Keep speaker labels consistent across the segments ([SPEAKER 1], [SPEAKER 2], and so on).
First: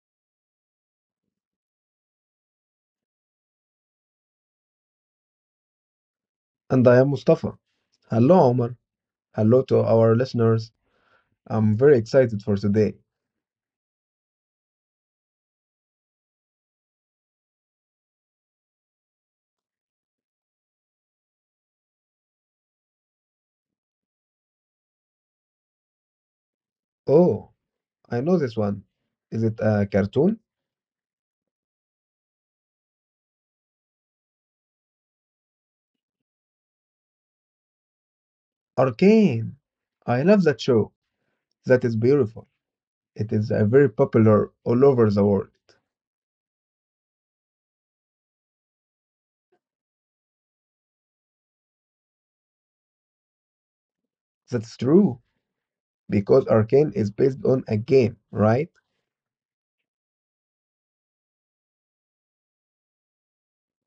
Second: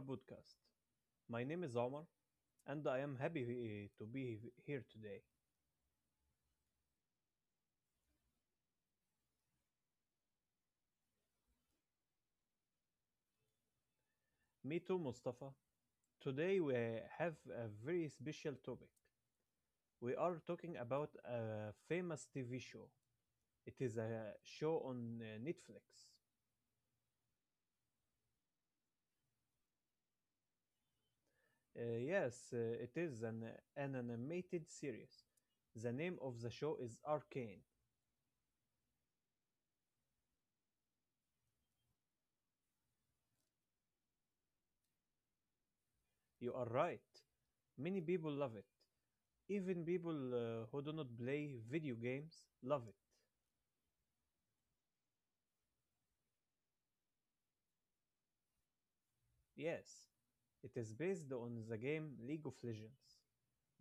[SPEAKER 1] podcast. My name is Omar, and I am happy to be here today.
[SPEAKER 2] And I am Mustafa. Hello, Omar. Hello to our listeners. I'm very excited for today.
[SPEAKER 1] Me too, Mustafa. Today we have a very special topic. We are talking about a famous TV show. It is a show on Netflix.
[SPEAKER 2] Oh, I know this one. Is it a cartoon?
[SPEAKER 1] Yes, it is an animated series. The name of the show is Arcane.
[SPEAKER 2] Arcane. I love that show. That is beautiful. It is very popular all over the world.
[SPEAKER 1] You are right. Many people love it. Even people who do not play video games love it.
[SPEAKER 2] That's true because Arcane is based on a game, right?
[SPEAKER 1] Yes, it is based on the game League of Legends.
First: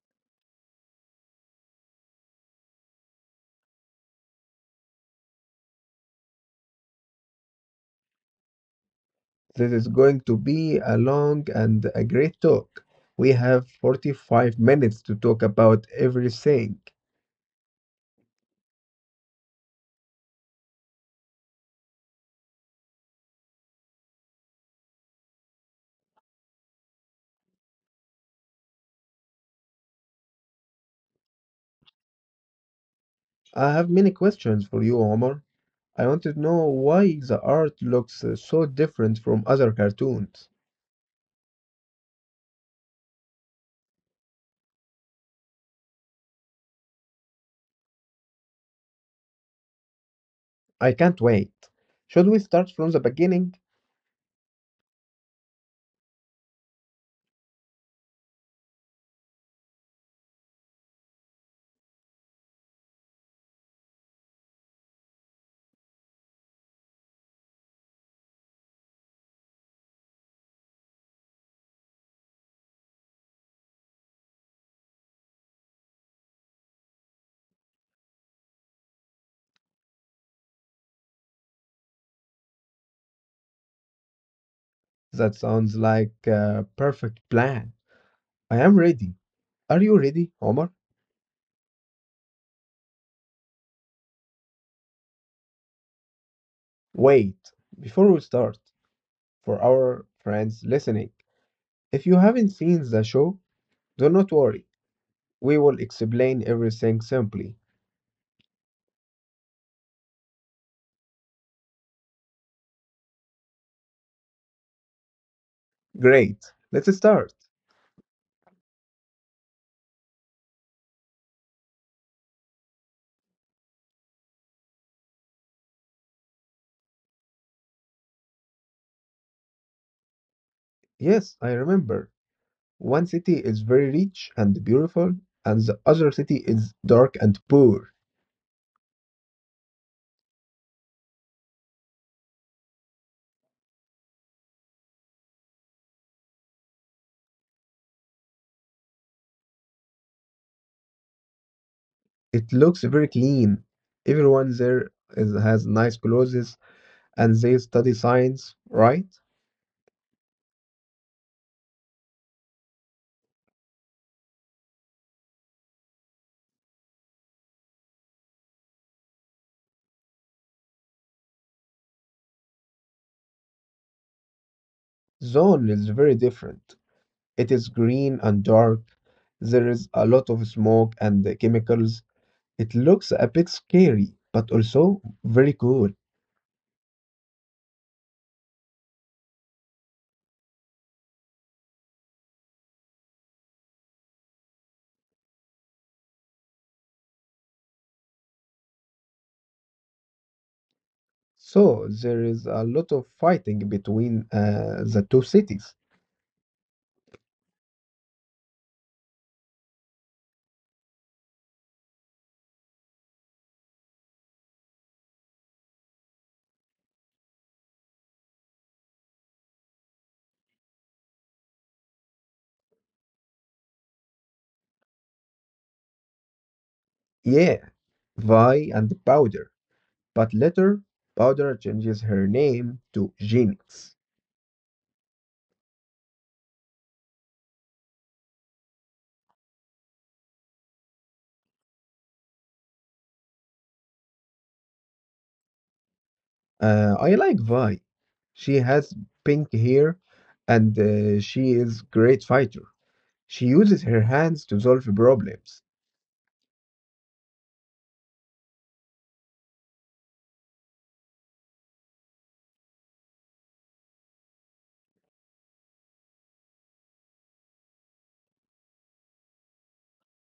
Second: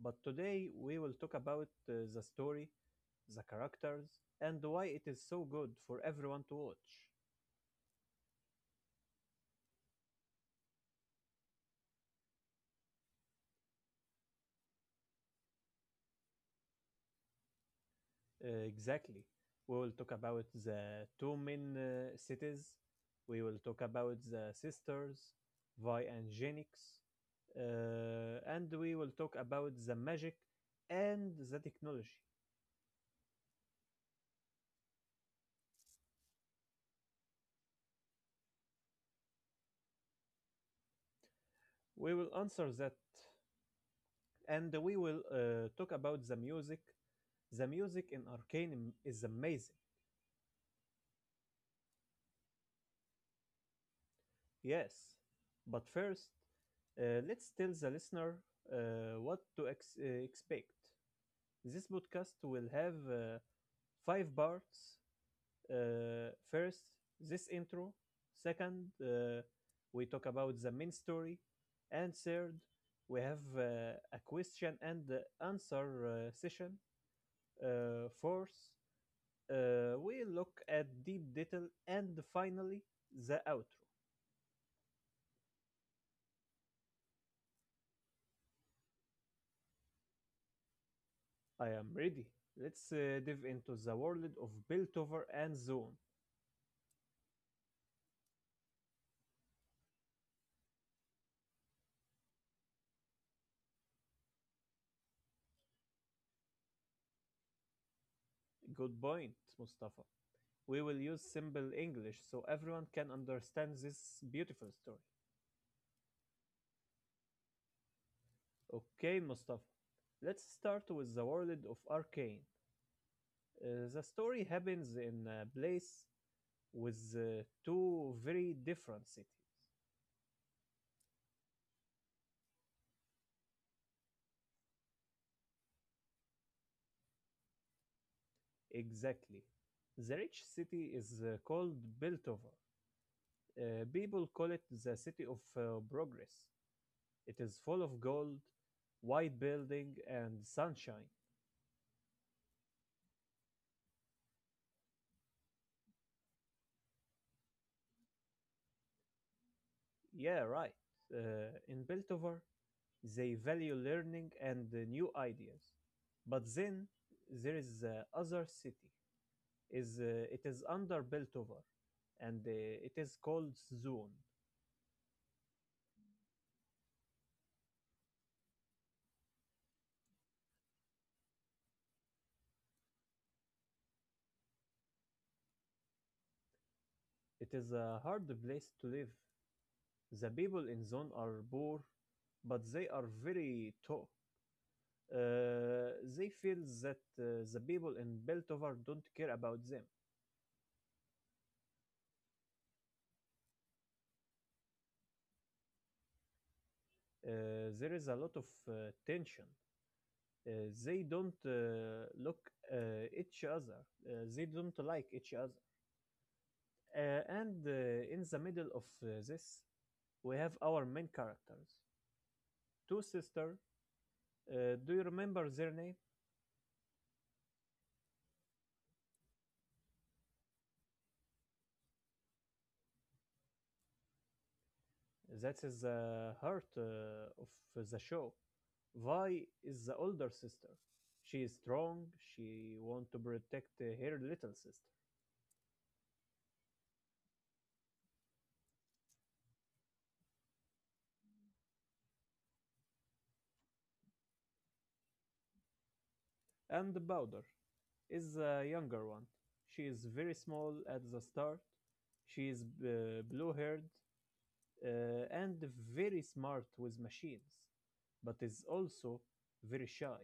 [SPEAKER 1] But today we will talk about the story, the characters, and why it is so good for everyone to watch.
[SPEAKER 2] This is going to be a long and a great talk. We have 45 minutes to talk about everything.
[SPEAKER 1] Exactly. We will talk about the two main cities. We will talk about the sisters, Vi and Genix. And we will talk about the magic and the technology.
[SPEAKER 2] I have many questions for you, Omar. I want to know why the art looks so different from other cartoons.
[SPEAKER 1] We will answer that, and we will talk about the music. The music in Arcanum is amazing,
[SPEAKER 2] I can't wait. Should we start from the beginning?
[SPEAKER 1] yes. But first, let's tell the listener what to expect. This podcast will have five parts. First, this intro. Second, we talk about the main story. And third, we have a question and answer session. Fourth, we look at deep detail and finally the outro.
[SPEAKER 2] That sounds like a perfect plan. I am ready. Are you ready, Omar?
[SPEAKER 1] I am ready. Let's dive into the world of Piltover and Zone.
[SPEAKER 2] Wait, before we start, for our friends listening, if you haven't seen the show, do not worry. We will explain everything simply.
[SPEAKER 1] Good point, Mustafa. We will use simple English so everyone can understand this beautiful story.
[SPEAKER 2] Great. Let's start.
[SPEAKER 1] Okay, Mustafa. Let's start with the world of Arcane. The story happens in a place with two very different cities.
[SPEAKER 2] Yes, I remember. One city is very rich and beautiful, and the other city is dark and poor.
[SPEAKER 1] Exactly. The rich city is called Biltover. People call it the city of progress. It is full of gold, white building, and sunshine.
[SPEAKER 2] It looks very clean. Everyone there has nice clothes and they study science, right?
[SPEAKER 1] Yeah, right. In Beltover, they value learning and new ideas. But then there is the other city. Is it is under Beltover, and it is called Zone.
[SPEAKER 2] Zone is very different. It is green and dark. There is a lot of smoke and the chemicals. It looks a bit scary, but also very cool.
[SPEAKER 1] It is a hard place to live. The people in Zone are poor, but they are very tough. They feel that the people in Beltover don't care about them.
[SPEAKER 2] So there is a lot of fighting between the two cities.
[SPEAKER 1] There is a lot of tension. They don't look each other. They don't like each other. And In the middle of this, we have our main characters. Two sisters. Do you remember their name?
[SPEAKER 2] Yeah, Vi and Powder. But later, Powder changes her name to Genix.
[SPEAKER 1] That is the heart of the show. Vi is the older sister. She is strong, she want to protect her little sister.
[SPEAKER 2] I like Vi. She has pink hair and she is great fighter. She uses her hands to solve problems.
[SPEAKER 1] And Baldur is the younger one. She is very small at the start. She is blue-haired uh, and very smart with machines, but is also very shy.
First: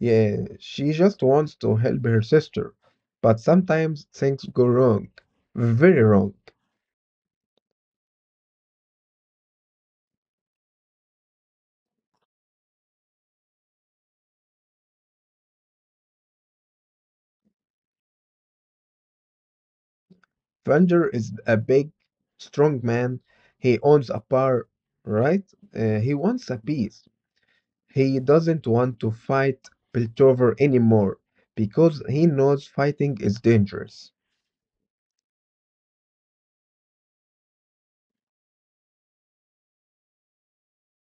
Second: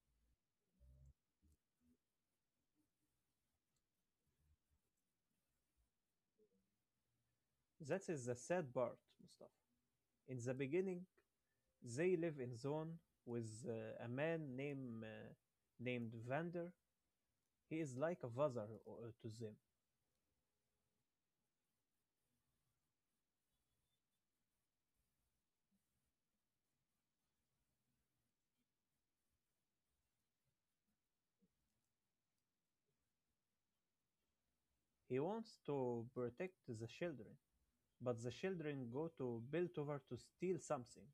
[SPEAKER 2] Yeah, she just wants to help her sister. But sometimes things go wrong. Very wrong.
[SPEAKER 1] That is the sad part, Mustafa. In the beginning, they live in zone with a man named Vander. He is like a father to them.
[SPEAKER 2] Vander is a big, strong man. He owns a bar, right? He wants a peace. He doesn't want to fight Piltover anymore because he knows fighting is dangerous.
[SPEAKER 1] He wants to protect the children, but the children go to Piltover to steal something.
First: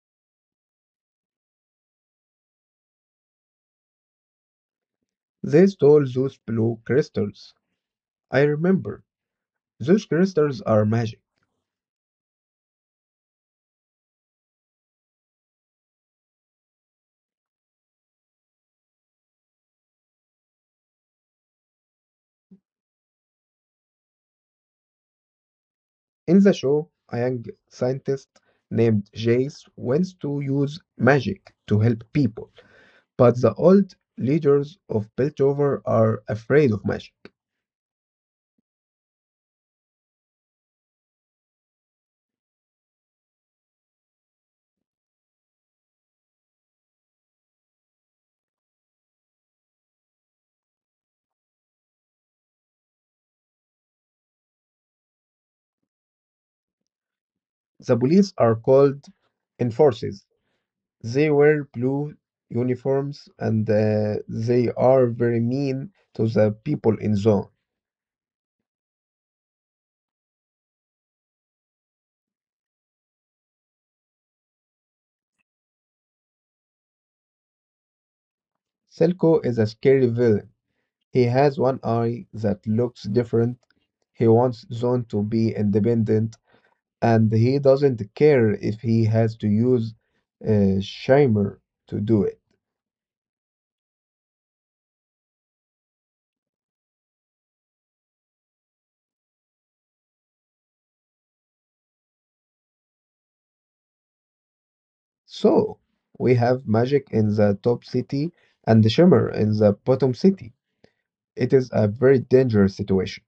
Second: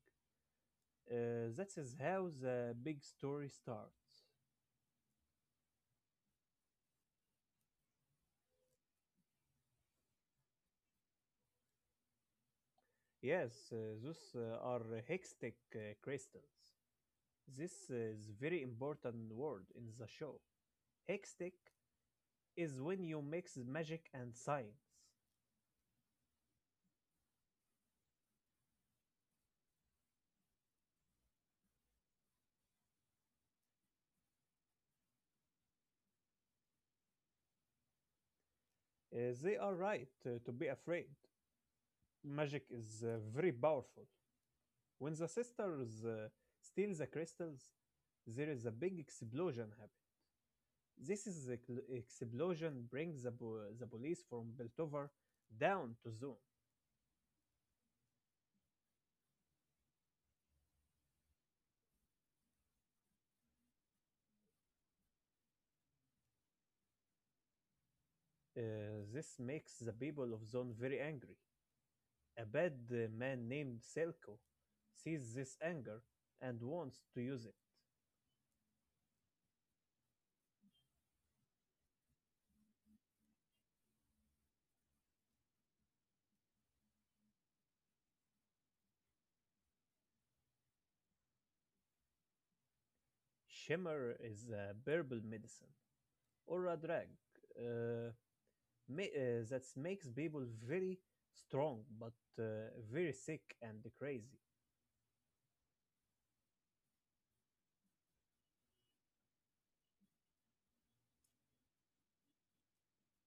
[SPEAKER 1] That is how the big story starts.
[SPEAKER 2] They stole those blue crystals. I remember. Those crystals are magic.
[SPEAKER 1] Yes, those are hextech crystals. This is very important word in the show. Hextech is when you mix magic and science.
[SPEAKER 2] In the show, a young scientist named Jace wants to use magic to help people, but the old leaders of Piltover are afraid of magic.
[SPEAKER 1] They are right to be afraid. Magic is very powerful. When the sisters steal the crystals, there is a big explosion happen. This is the explosion brings the police from Beltover down to Zone.
[SPEAKER 2] The police are called enforcers. They wear blue uniforms and they are very mean to the people in zone.
[SPEAKER 1] This makes the people of Zone very angry. A bad man named Selko sees this anger and wants to use it.
[SPEAKER 2] Silco is a scary villain. He has one eye that looks different. He wants Zone to be independent and he doesn't care if he has to use Shimmer to do it.
[SPEAKER 1] Shimmer is a herbal medicine or a drug uh, that makes people very strong but very sick and crazy.
[SPEAKER 2] So we have Magic in the top city and Shimmer in the bottom city. It is a very dangerous situation.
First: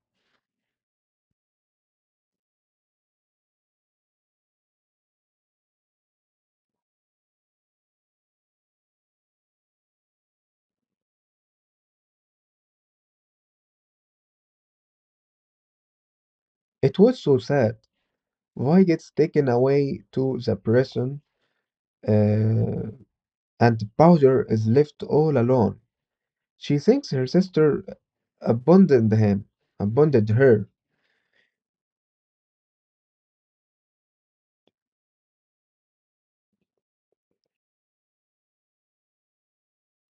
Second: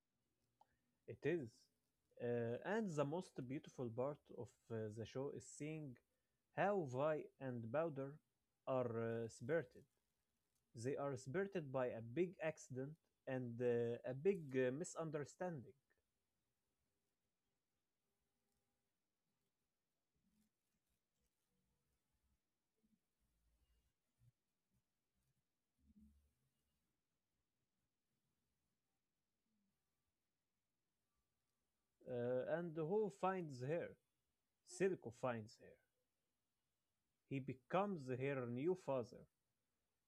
[SPEAKER 1] It is. And the most beautiful part of the show is seeing how Vi and Bowder are spirited. They are spirited by a big accident and a big misunderstanding.
[SPEAKER 2] It was so sad. Why gets taken away to the prison, uh, and Powder is left all alone. She thinks her sister abandoned him, abandoned her.
[SPEAKER 1] And who finds her? Silco finds her. He becomes her new father.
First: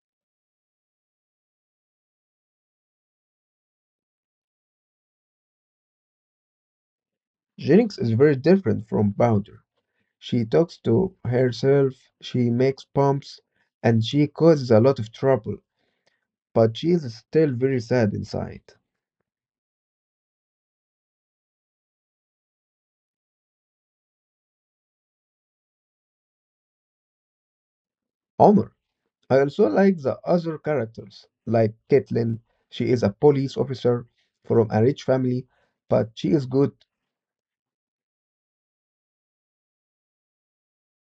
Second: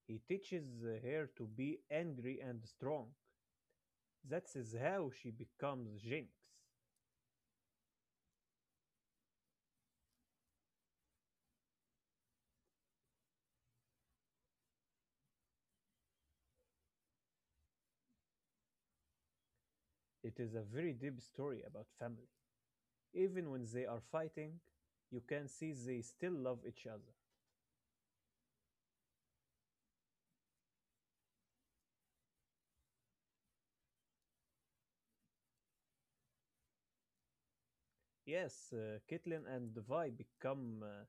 [SPEAKER 1] He teaches her to be angry and strong. That is how she becomes Jinx.
[SPEAKER 2] Jennings is very different from Powder. She talks to herself, she makes bumps, and she causes a lot of trouble, but she is still very sad inside.
[SPEAKER 1] It is a very deep story about family. Even when they are fighting, you can see they still love each other.
[SPEAKER 2] Omar, I also like the other characters, like Caitlin. She is a police officer from a rich family, but she is good.
[SPEAKER 1] Yes, Caitlyn and Vi become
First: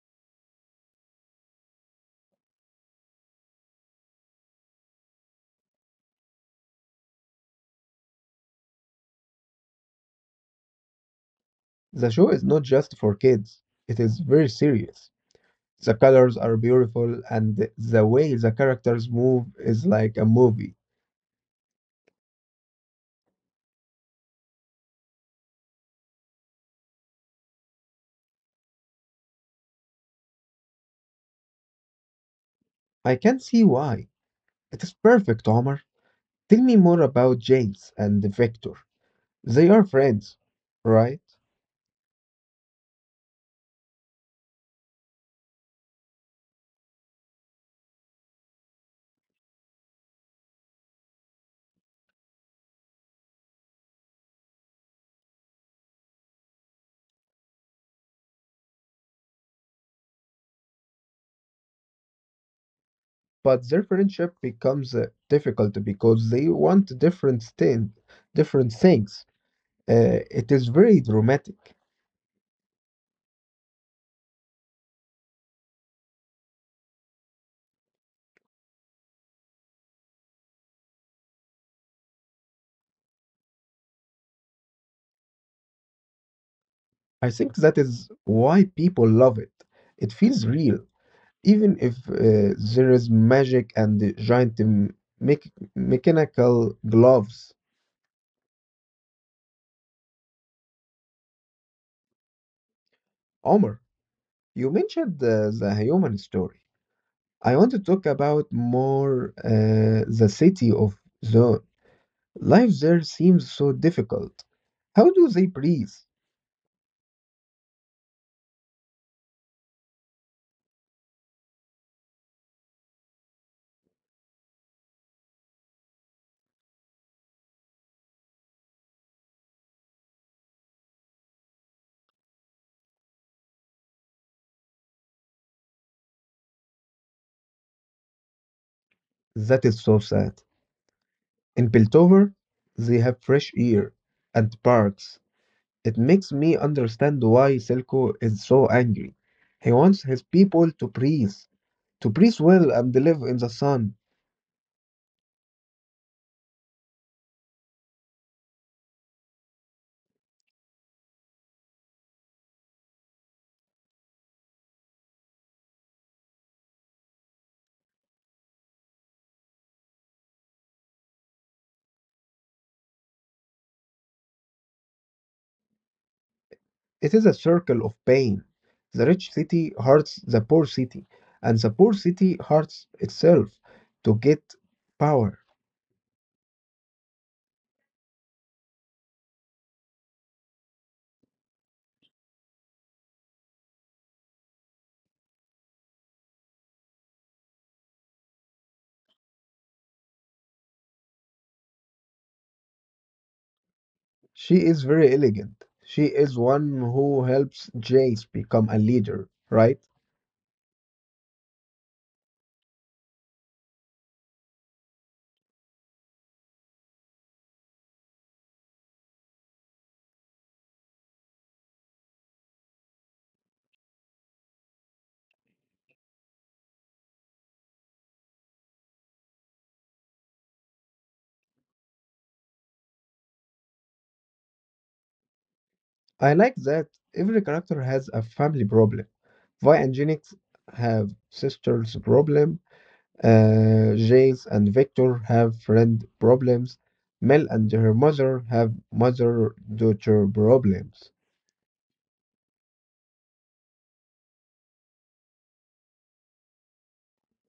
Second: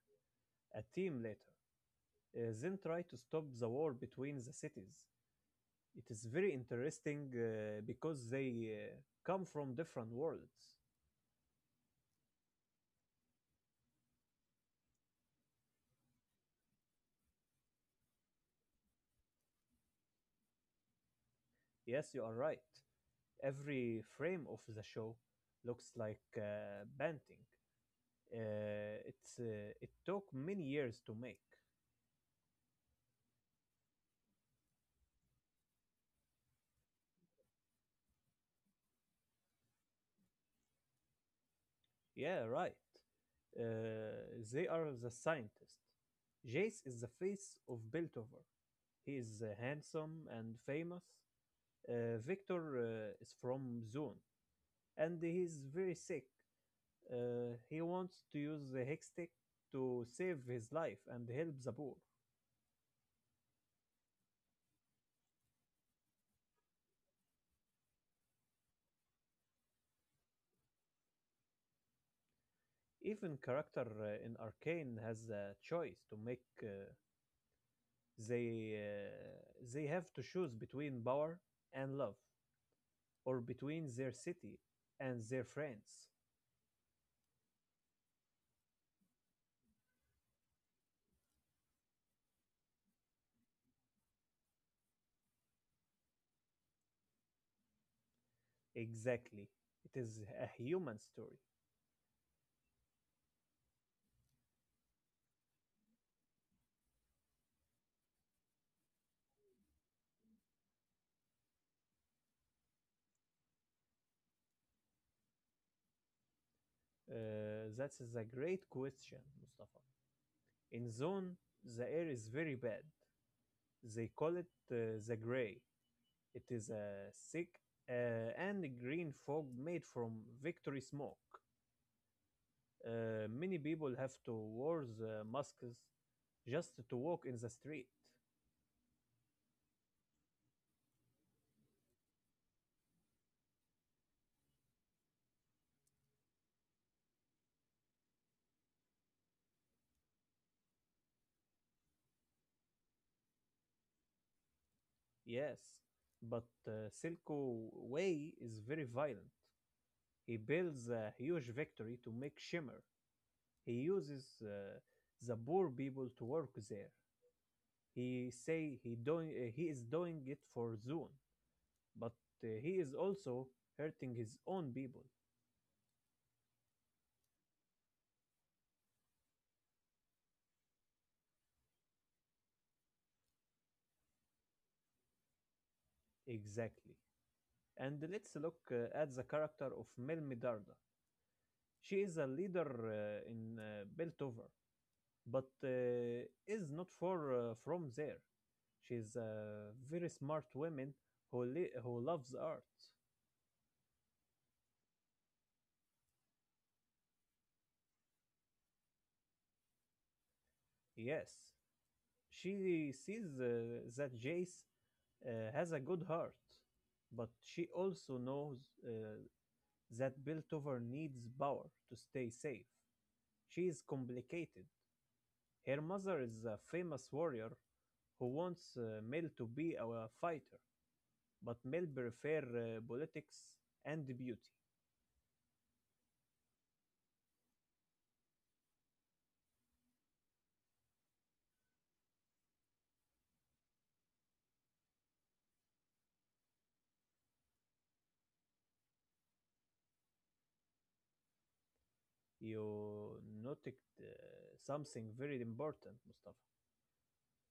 [SPEAKER 1] a team later, then try to stop the war between the cities. It is very interesting because they come from different worlds.
[SPEAKER 2] The show is not just for kids, it is very serious. The colors are beautiful, and the way the characters move is like a movie.
[SPEAKER 1] Yes, you are right. Every frame of the show looks like painting. It took many years to make.
[SPEAKER 2] I can see why. It is perfect, Omar. Tell me more about James and Victor. They are friends, right?
[SPEAKER 1] Yeah, right. They are the scientist. Jace is the face of Beltover. He is handsome and famous. Victor is from Zone, and he's very sick. He wants to use the Hextech to save his life and help the poor.
[SPEAKER 2] But their friendship becomes difficult because they want different things. It is very dramatic.
[SPEAKER 1] Even character in Arcane has a choice to make. They have to choose between power and love, or between their city and their friends.
[SPEAKER 2] I think that is why people love it. It feels real, even if there is magic and the giant mech- mechanical gloves.
[SPEAKER 1] Exactly. It is a human story.
[SPEAKER 2] Omar, you mentioned the human story. I want to talk about more the city of Zone. Life there seems so difficult. How do they breathe?
[SPEAKER 1] That is a great question, Mustafa. In zone, the air is very bad. They call it the gray. It is a thick and green fog made from victory smoke. Many people have to wear the masks just to walk in the street.
[SPEAKER 2] That is so sad. In Piltover, they have fresh air and parks. It makes me understand why Silco is so angry. He wants his people to breathe well and live in the sun.
[SPEAKER 1] Yes, but Silco Way is very violent. He builds a huge factory to make shimmer. He uses the poor people to work there. He is doing it for Zune, but he is also hurting his own people.
[SPEAKER 2] It is a circle of pain. The rich city hurts the poor city, and the poor city hurts itself to get power.
[SPEAKER 1] Exactly. And let's look at the character of Mel. She is a leader in Beltover, but is not far from there. She is a very smart woman who loves art.
[SPEAKER 2] She is very elegant. She is one who helps Jace become a leader, right?
[SPEAKER 1] Yes, she sees that Jace has a good heart, but she also knows uh, that Biltover needs power to stay safe. She is complicated. Her mother is a famous warrior who wants Mel to be a fighter, but Mel prefers politics and beauty.
[SPEAKER 2] I like that every character has a family problem. Vi and Jinx have sisters problem. Jace and Victor have friend problems. Mel and her mother have mother-daughter problems.
[SPEAKER 1] You noted uh, something very important, Mustafa.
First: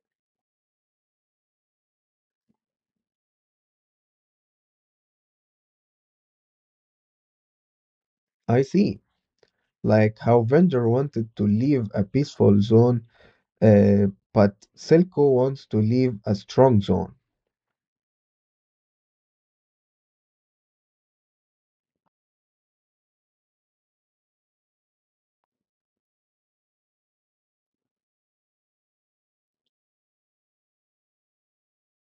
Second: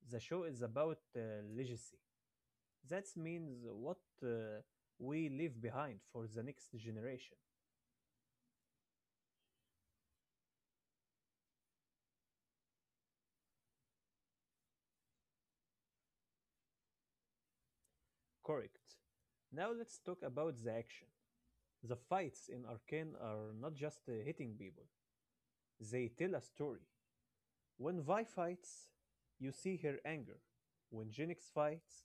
[SPEAKER 1] The show is about legacy. That means what uh, we leave behind for the next generation.
[SPEAKER 2] I see. Like how Vendor wanted to leave a peaceful zone, uh, but Silco wants to leave a strong zone.
[SPEAKER 1] Correct. Now let's talk about the action. The fights in Arcane are not just hitting people, they tell a story. When Vi fights, you see her anger. When Jinx fights,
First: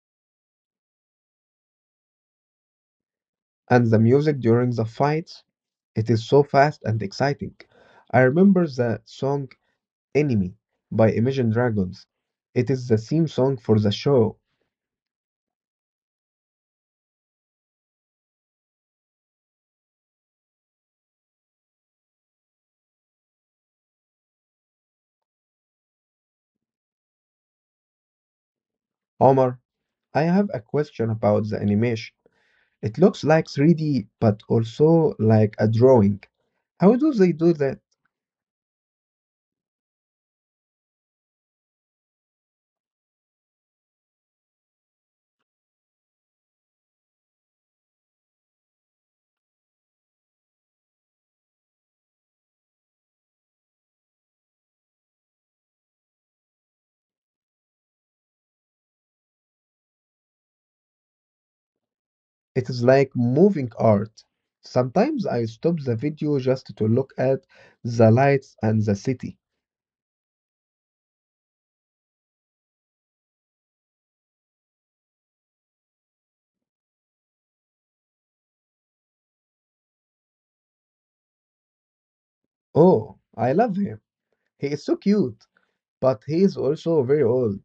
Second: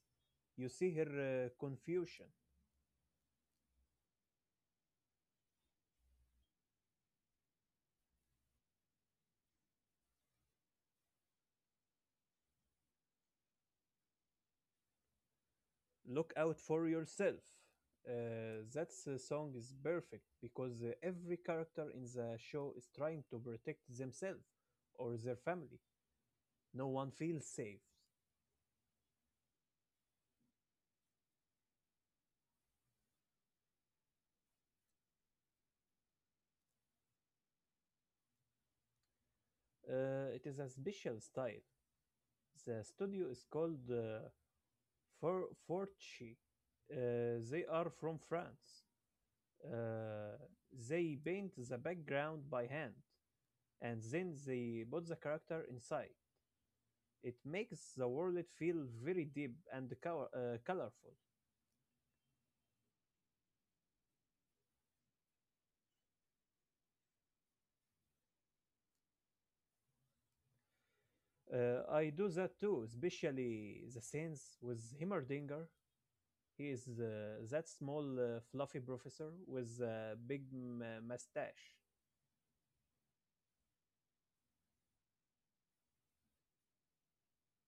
[SPEAKER 1] you see her confusion.
[SPEAKER 2] And the music during the fights, it is so fast and exciting. I remember the song Enemy by Imagine Dragons. It is the theme song for the show.
[SPEAKER 1] Look out for yourself. That song is perfect because every character in the show is trying to protect themselves or their family. No one feels safe.
[SPEAKER 2] Omar, I have a question about the animation. It looks like 3D, but also like a drawing. How do they do that?
[SPEAKER 1] It is a special style. The studio is called For Forti. They are from France. Uh, they paint the background by hand, and then they put the character inside. It makes the world feel very deep and colorful.
[SPEAKER 2] It is like moving art. Sometimes I stop the video just to look at the lights and the city.
[SPEAKER 1] I do that too, especially the scenes with Himmerdinger. He is that small, fluffy professor with a big mustache.
[SPEAKER 2] Oh, I love him. He is so cute, but he is also very old.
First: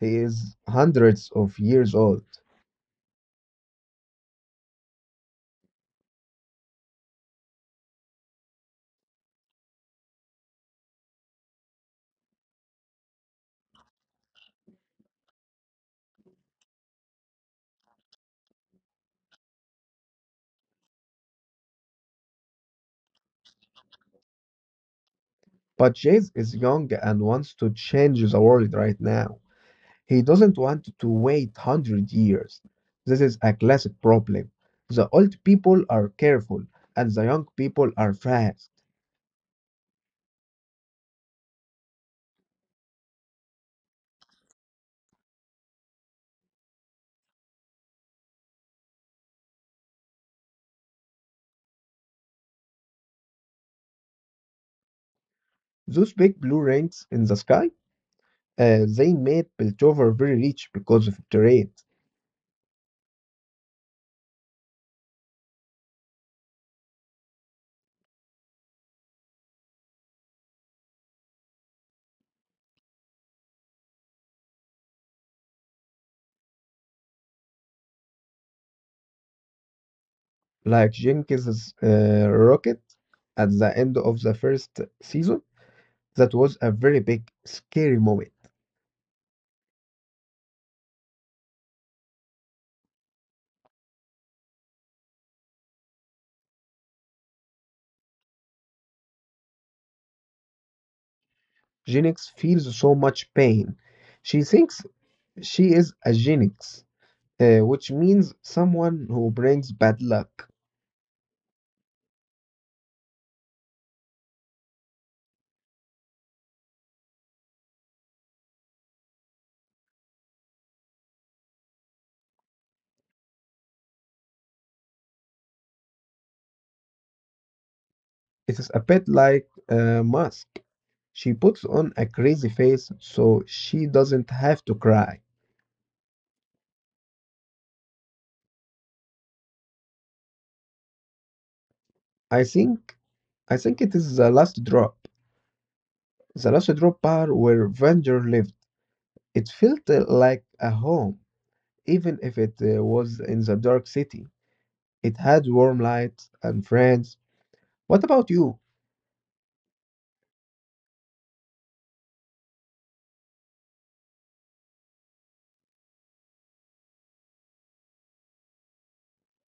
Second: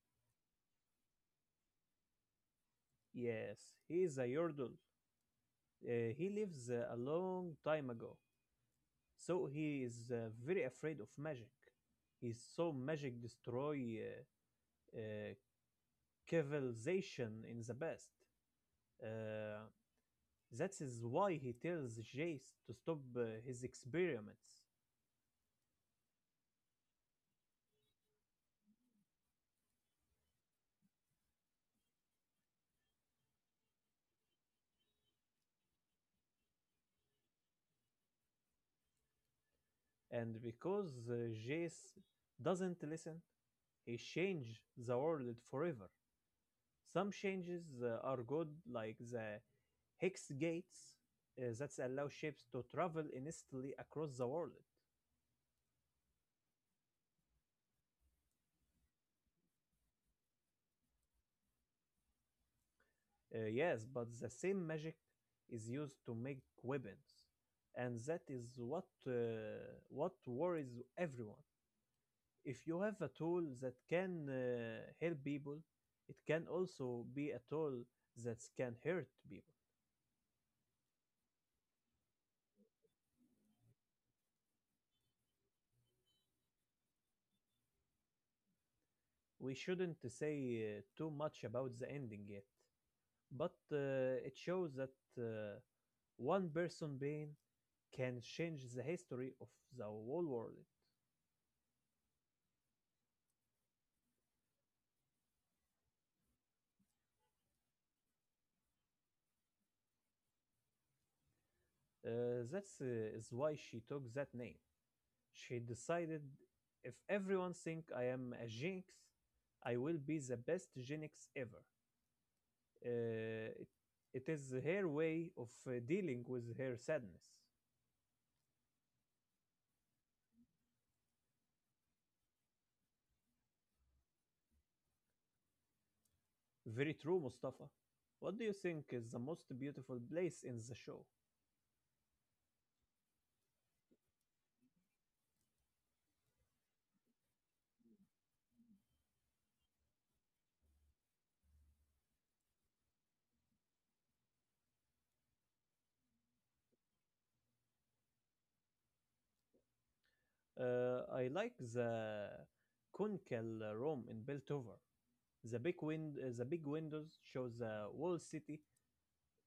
[SPEAKER 2] He is hundreds of years old.
[SPEAKER 1] Yes, he is a yordle. He lives a long time ago, so he is very afraid of magic. He saw magic destroy uh, civilization in the past. Uh, that is why he tells Jace to stop his experiments.
[SPEAKER 2] But Jayce is young and wants to change the world right now. He doesn't want to wait 100 years. This is a classic problem. The old people are careful and the young people are fast.
[SPEAKER 1] And because Jace doesn't listen, he changed the world forever. Some changes are good, like the hex gates that allow ships to travel instantly across the world.
[SPEAKER 2] Those big blue rings in the sky, they made Piltover very rich because of trade,
[SPEAKER 1] Yes, but the same magic is used to make weapons, and that is what what worries everyone. If you have a tool that can help people, it can also be a tool that can hurt people.
[SPEAKER 2] like Jenkins's rocket at the end of the first season. That was a very big, scary moment.
[SPEAKER 1] We shouldn't say too much about the ending yet, but it shows that uh, one person being can change the history of the whole world.
[SPEAKER 2] Genix feels so much pain. She thinks she is a Genix, which means someone who brings bad luck.
[SPEAKER 1] That is why she took that name. She decided if everyone think I am a jinx, I will be the best jinx ever. Uh, it, it is her way of dealing with her sadness.
[SPEAKER 2] It is a bit like a mask. She puts on a crazy face so she doesn't have to cry.
[SPEAKER 1] Very true, Mustafa. What do you think is the most beautiful place in the show?
[SPEAKER 2] I think I think it is the last drop. The last drop bar where Venger lives. It felt like a home, even if it was in the dark city. It had warm light and friends. What about you?
[SPEAKER 1] I like the Kunkel room in Beltover. The big windows show the whole city.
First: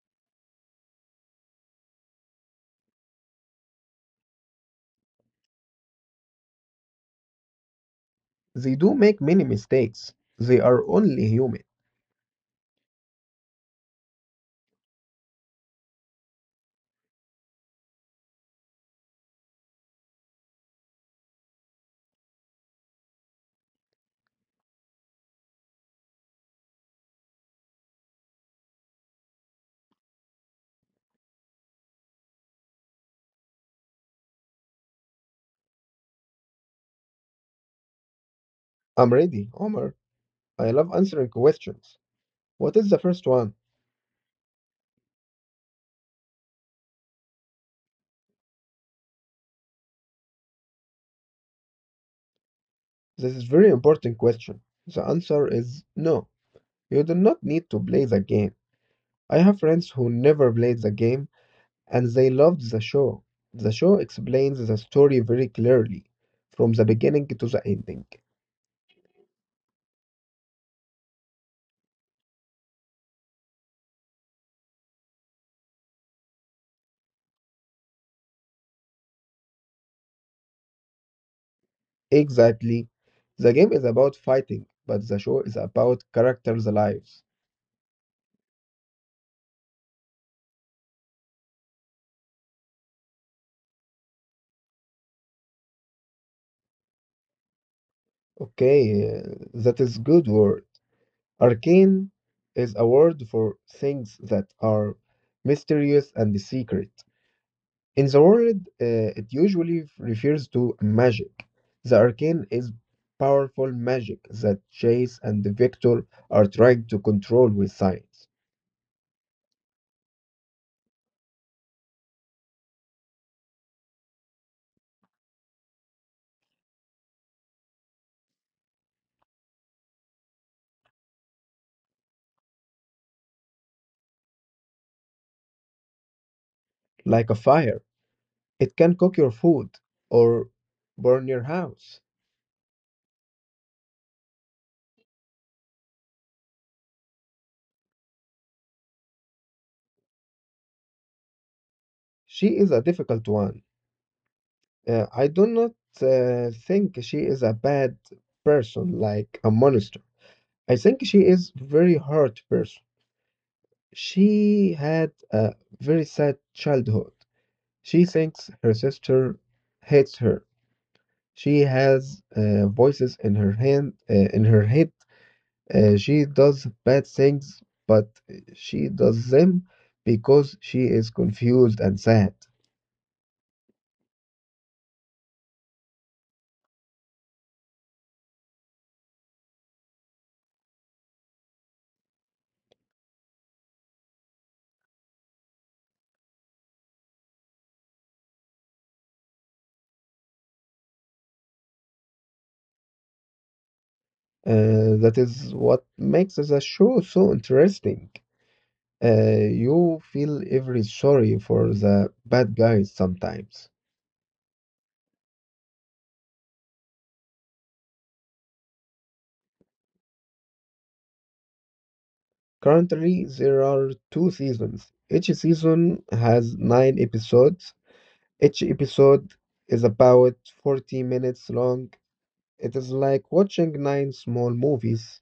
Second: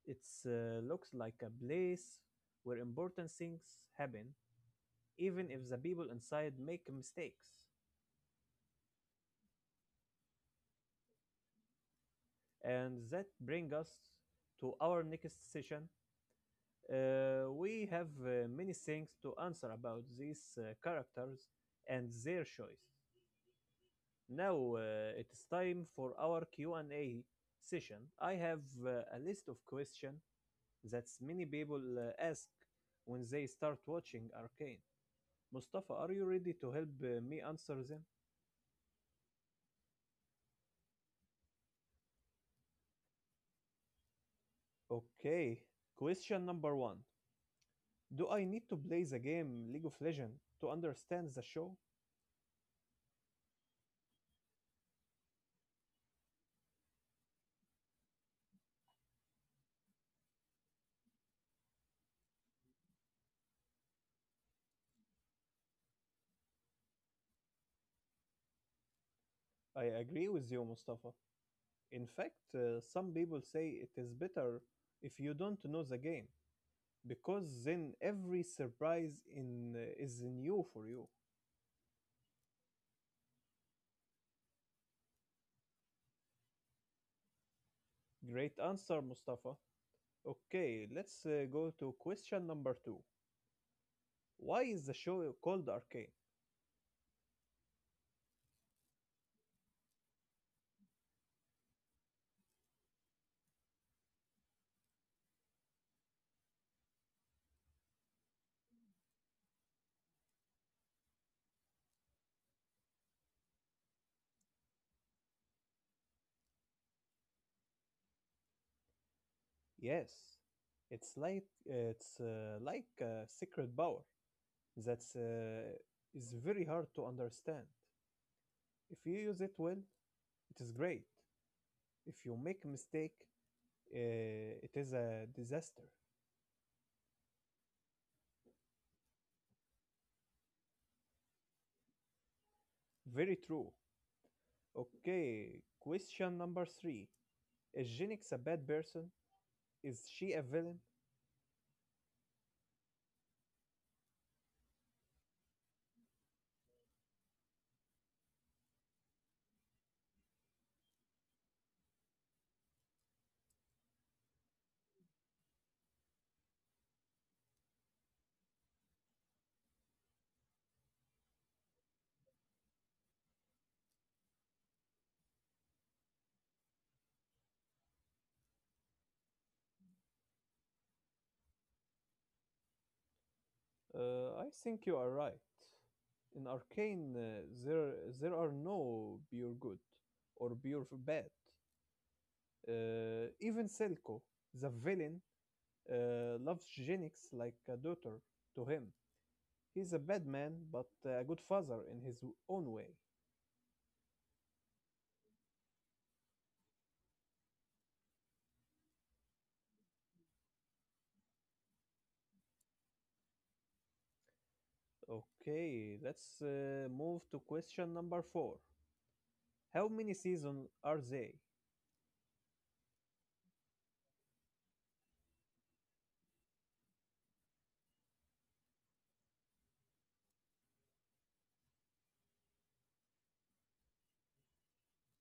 [SPEAKER 1] It looks like a place where important things happen, even if the people inside make mistakes.
[SPEAKER 2] They do make many mistakes. They are only human.
[SPEAKER 1] And that brings us to our next session. We have many things to answer about these characters and their choice. Now it is time for our Q&A session. I have a list of questions that many people ask when they start watching Arcane. Mustafa, are you ready to help me answer them?
[SPEAKER 2] I'm ready, Omar. I love answering questions. What is the first one?
[SPEAKER 1] Okay. Question number one. Do I need to play the game League of Legends to understand the show?
[SPEAKER 2] This is very important question. The answer is no. You do not need to play the game. I have friends who never played the game and they loved the show. The show explains the story very clearly, from the beginning to the ending.
[SPEAKER 1] I agree with you, Mustafa. In fact, some people say it is better if you don't know the game. Because then every surprise in is new for you.
[SPEAKER 2] Exactly. The game is about fighting, but the show is about characters' lives.
[SPEAKER 1] Great answer, Mustafa. Okay, let's go to question number two. Why is the show called Arcane?
[SPEAKER 2] Okay, that is good word. Arcane is a word for things that are mysterious and secret. In the world, it usually refers to magic. The arcane is powerful magic that Chase and Victor are trying to control with science.
[SPEAKER 1] Yes, it's like a secret power that's is very hard to understand. If you use it well, it is great. If you make a mistake, it is a disaster.
[SPEAKER 2] Like a fire, it can cook your food or burn your house.
[SPEAKER 1] Very true. Okay, question number three. Is Genix a bad person? Is she a villain?
[SPEAKER 2] She is a difficult one. I do not think she is a bad person, like a monster. I think she is very hurt person. She had a very sad childhood. She thinks her sister hates her. She has voices in her in her head. She does bad things, but she does them because she is confused and sad.
[SPEAKER 1] I think you are right. In Arcane, there there are no pure good or pure bad. Even Selko, the villain, loves Genix like a daughter to him. He's a bad man, but a good father in his own way.
[SPEAKER 2] That is what makes the show so interesting. You feel every sorry for the bad guys sometimes.
[SPEAKER 1] Okay, let's move to question number four. How many seasons are they?
[SPEAKER 2] Currently, there are two seasons. Each season has nine episodes. Each episode is about 40 minutes long. It is like watching nine small movies.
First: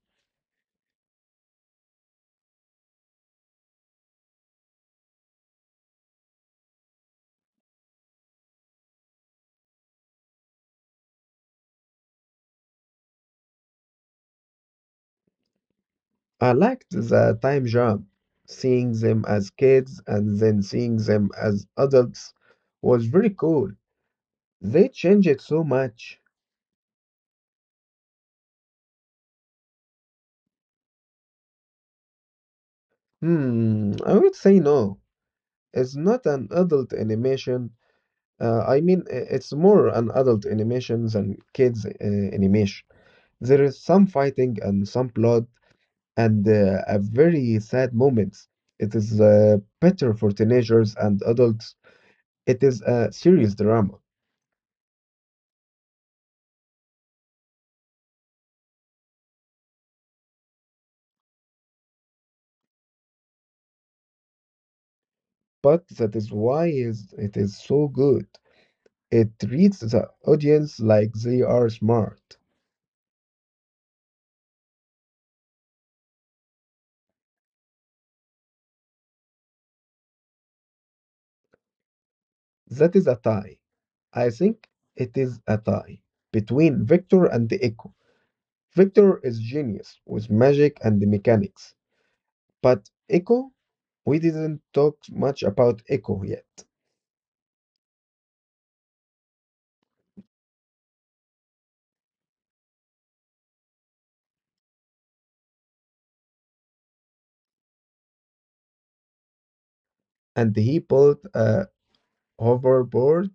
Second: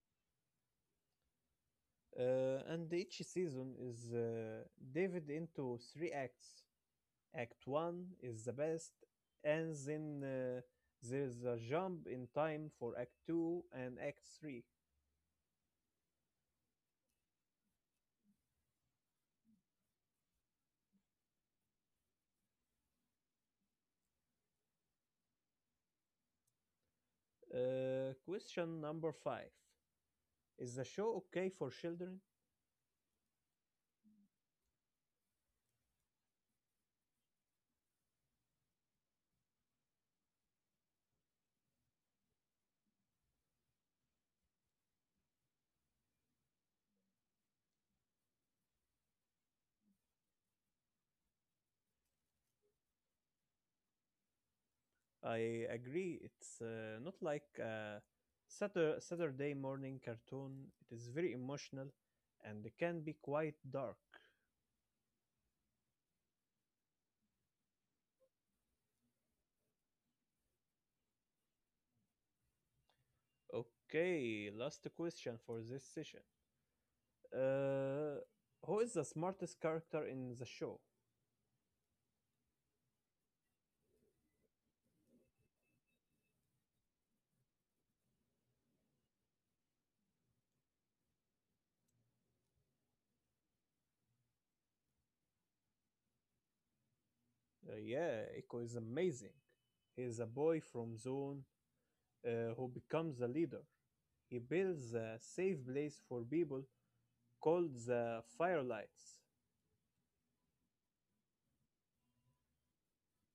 [SPEAKER 1] And each season is divided into three acts. Act one is the best, and then there's a jump in time for Act two and Act three.
[SPEAKER 2] I liked the time jump. Seeing them as kids and then seeing them as adults was very cool. They changed it so much.
[SPEAKER 1] Question number five. Is the show okay for children?
[SPEAKER 2] Hmm, I would say no. It's not an adult animation. I mean, it's more an adult animation than kids' animation. There is some fighting and some blood and a very sad moments. It is better for teenagers and adults. It is a serious drama,
[SPEAKER 1] I agree. It's not like a Saturday morning cartoon. It is very emotional and it can be quite dark.
[SPEAKER 2] but that is why is it is so good. It treats the audience like they are smart.
[SPEAKER 1] Okay, last question for this session. Uh, who is the smartest character in the show?
[SPEAKER 2] That is a tie. I think it is a tie between Victor and Echo. Victor is genius with magic and the mechanics, but Echo, we didn't talk much about Echo yet.
[SPEAKER 1] Yeah, Echo is amazing. He is a boy from Zone who becomes a leader. He builds a safe place for people called the Firelights.
[SPEAKER 2] And he built a hoverboard.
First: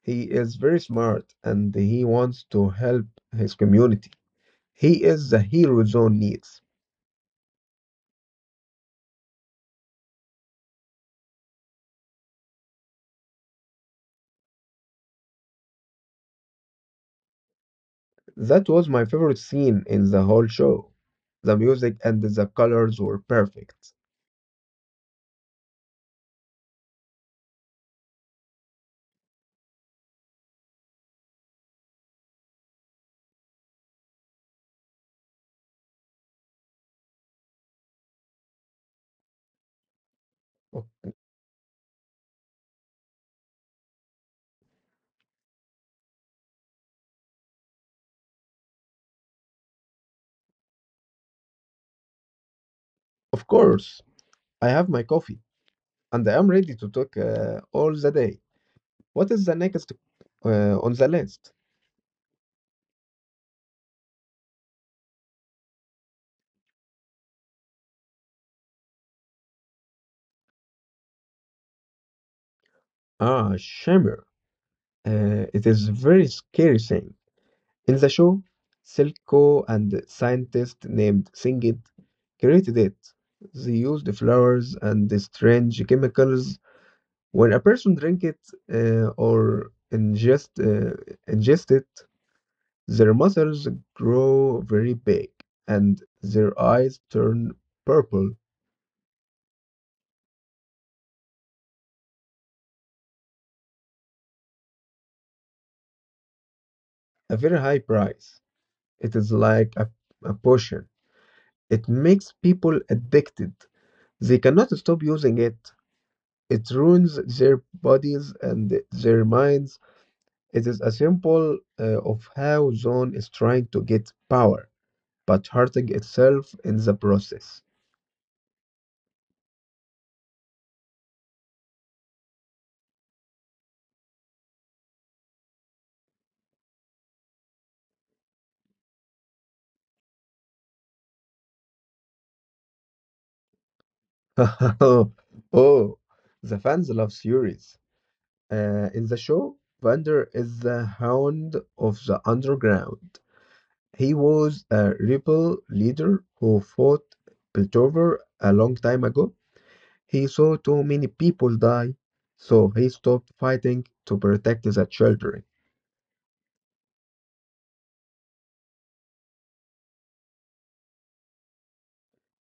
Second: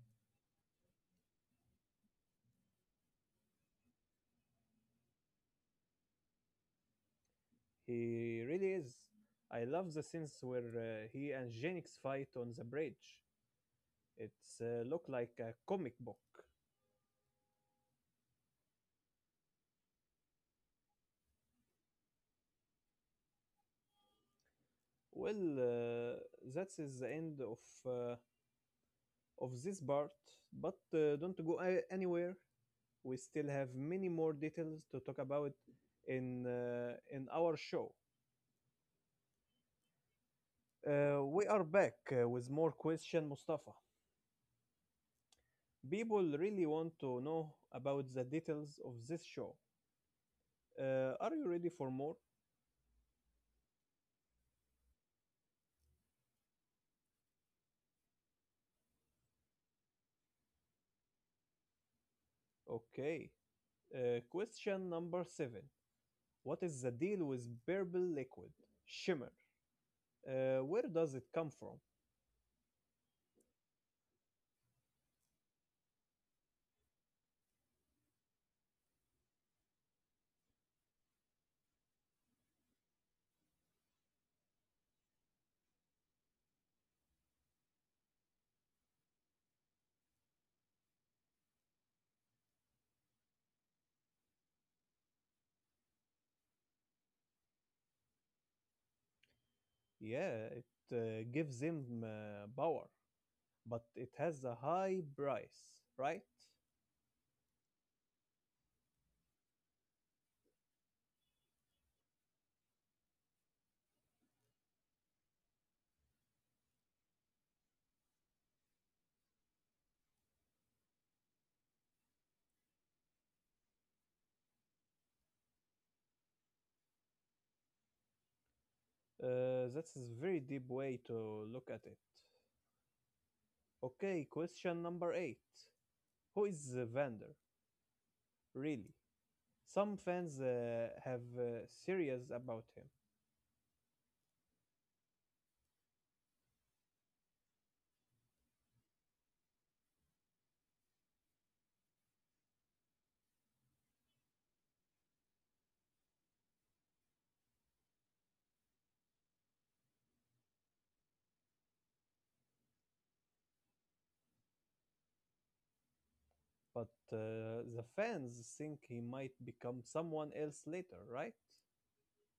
[SPEAKER 2] He is very smart and he wants to help his community. He is the hero Zone needs.
[SPEAKER 1] He really is. I love the scenes where he and Genix fight on the bridge. It's look like a comic book.
[SPEAKER 2] That was my favorite scene in the whole show. The music and the colors were perfect.
[SPEAKER 1] Well, that is the end of uh, of this part. But don't go anywhere. We still have many more details to talk about in our show.
[SPEAKER 2] O-
[SPEAKER 1] We are back with more question, Mustafa. People really want to know about the details of this show. Are you ready for more?
[SPEAKER 2] Of course, I have my coffee. And I am ready to talk all the day. What is the next on the list?
[SPEAKER 1] Okay. Question number seven. What is the deal with purple liquid? Shimmer. Where does it come from?
[SPEAKER 2] Ah, Shimmer. It is very scary thing. In the show, Silco and scientist named Singit created it. They used flowers and the strange chemicals. When a person drink it or ingest it, their muscles grow very big and their eyes turn purple.
[SPEAKER 1] Yeah, it gives them power, but it has a high price, right?
[SPEAKER 2] A very high price. It is like a potion. It makes people addicted. They cannot stop using it. It ruins their bodies and their minds. It is a symbol of how Zone is trying to get power, but hurting itself in the process.
[SPEAKER 1] That's a very deep way to look at it. Okay, question number eight. Who is the vendor, really? Some fans have theories about him,
[SPEAKER 2] Oh, the fans love theories. In the show, Vander is the hound of the underground. He was a rebel leader who fought Piltover a long time ago. He saw too many people die, so he stopped fighting to protect the children.
[SPEAKER 1] but the fans think he might become someone else later, right?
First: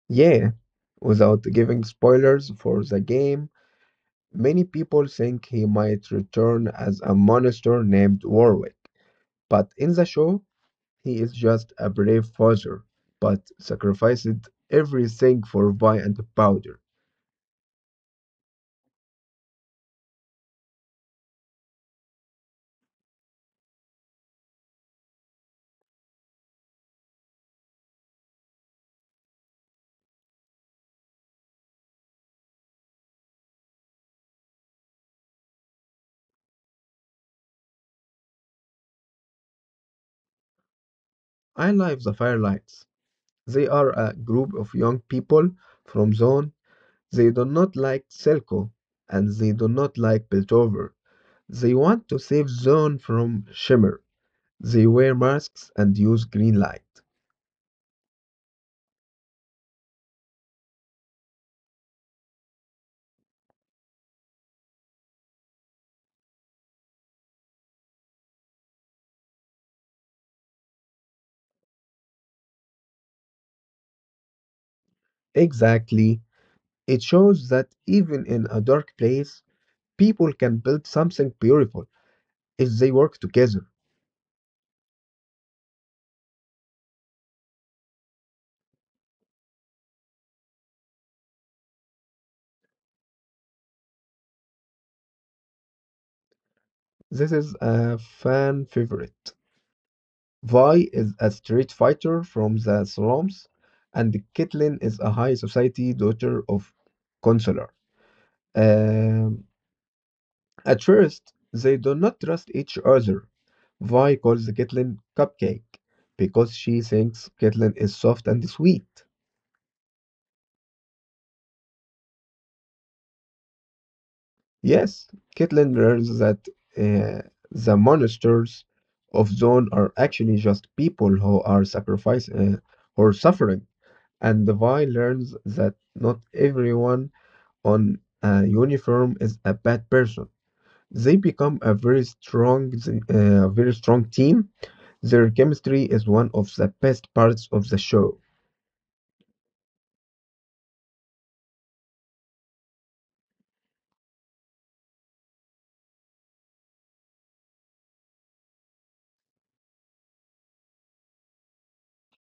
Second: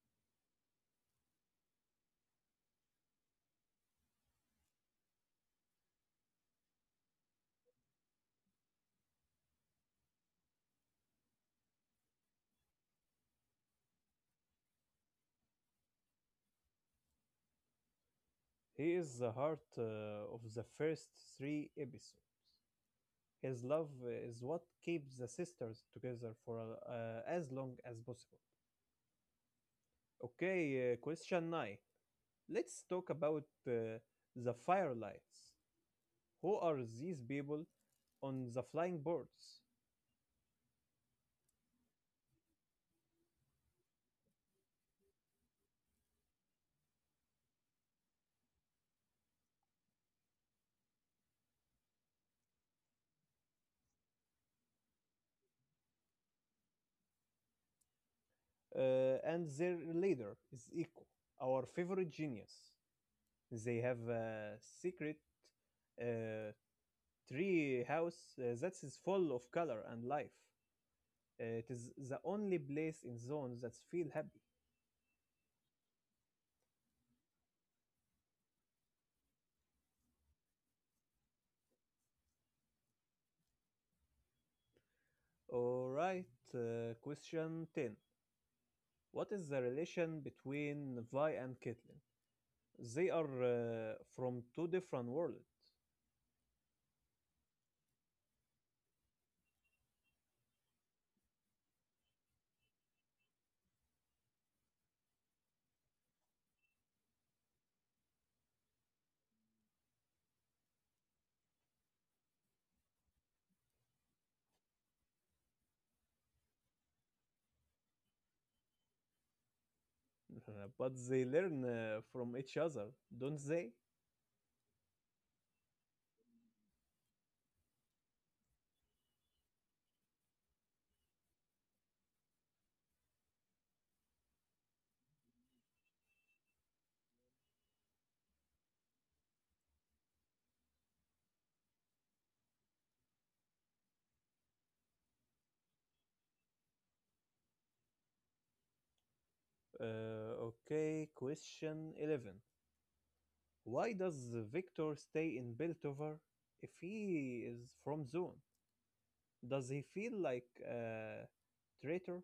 [SPEAKER 2] Yeah, without giving spoilers for the game, many people think he might return as a monster named Warwick, but in the show, he is just a brave father, but sacrificed everything for Vi and Powder.
[SPEAKER 1] He is the heart of the first three episodes. His love is what keeps the sisters together for as long as possible. Okay, question 9. Let's talk about the Firelights. Who are these people on the flying boards?
[SPEAKER 2] I love the firelights. They are a group of young people from zone. They do not like Silco and they do not like Piltover. They want to save zone from Shimmer. They wear masks and use green light.
[SPEAKER 1] And their leader is Iko, our favorite genius. They have a secret uh, tree house that is full of color and life. It is the only place in zones that feel happy.
[SPEAKER 2] Exactly. It shows that even in a dark place, people can build something beautiful if they work together.
[SPEAKER 1] Alright, question 10. What is the relation between Vi and Caitlin? They are from two different worlds,
[SPEAKER 2] This is a fan favorite. Vi is a street fighter from the slums, and Caitlin is a high society daughter of Consular. Um, at first, they do not trust each other. Vi calls Caitlin Cupcake because she thinks Caitlin is soft and sweet.
[SPEAKER 1] but they learn from each other, don't they?
[SPEAKER 2] Yes, Caitlin learns that uh, the monsters of Zone are actually just people who are sacrificing or suffering, and Vi learns that not everyone on a uniform is a bad person. They become a very strong team. Their chemistry is one of the best parts of the show.
[SPEAKER 1] Uh, okay, question 11. Why does Victor stay in Beltover if he is from Zone? Does he feel like a traitor?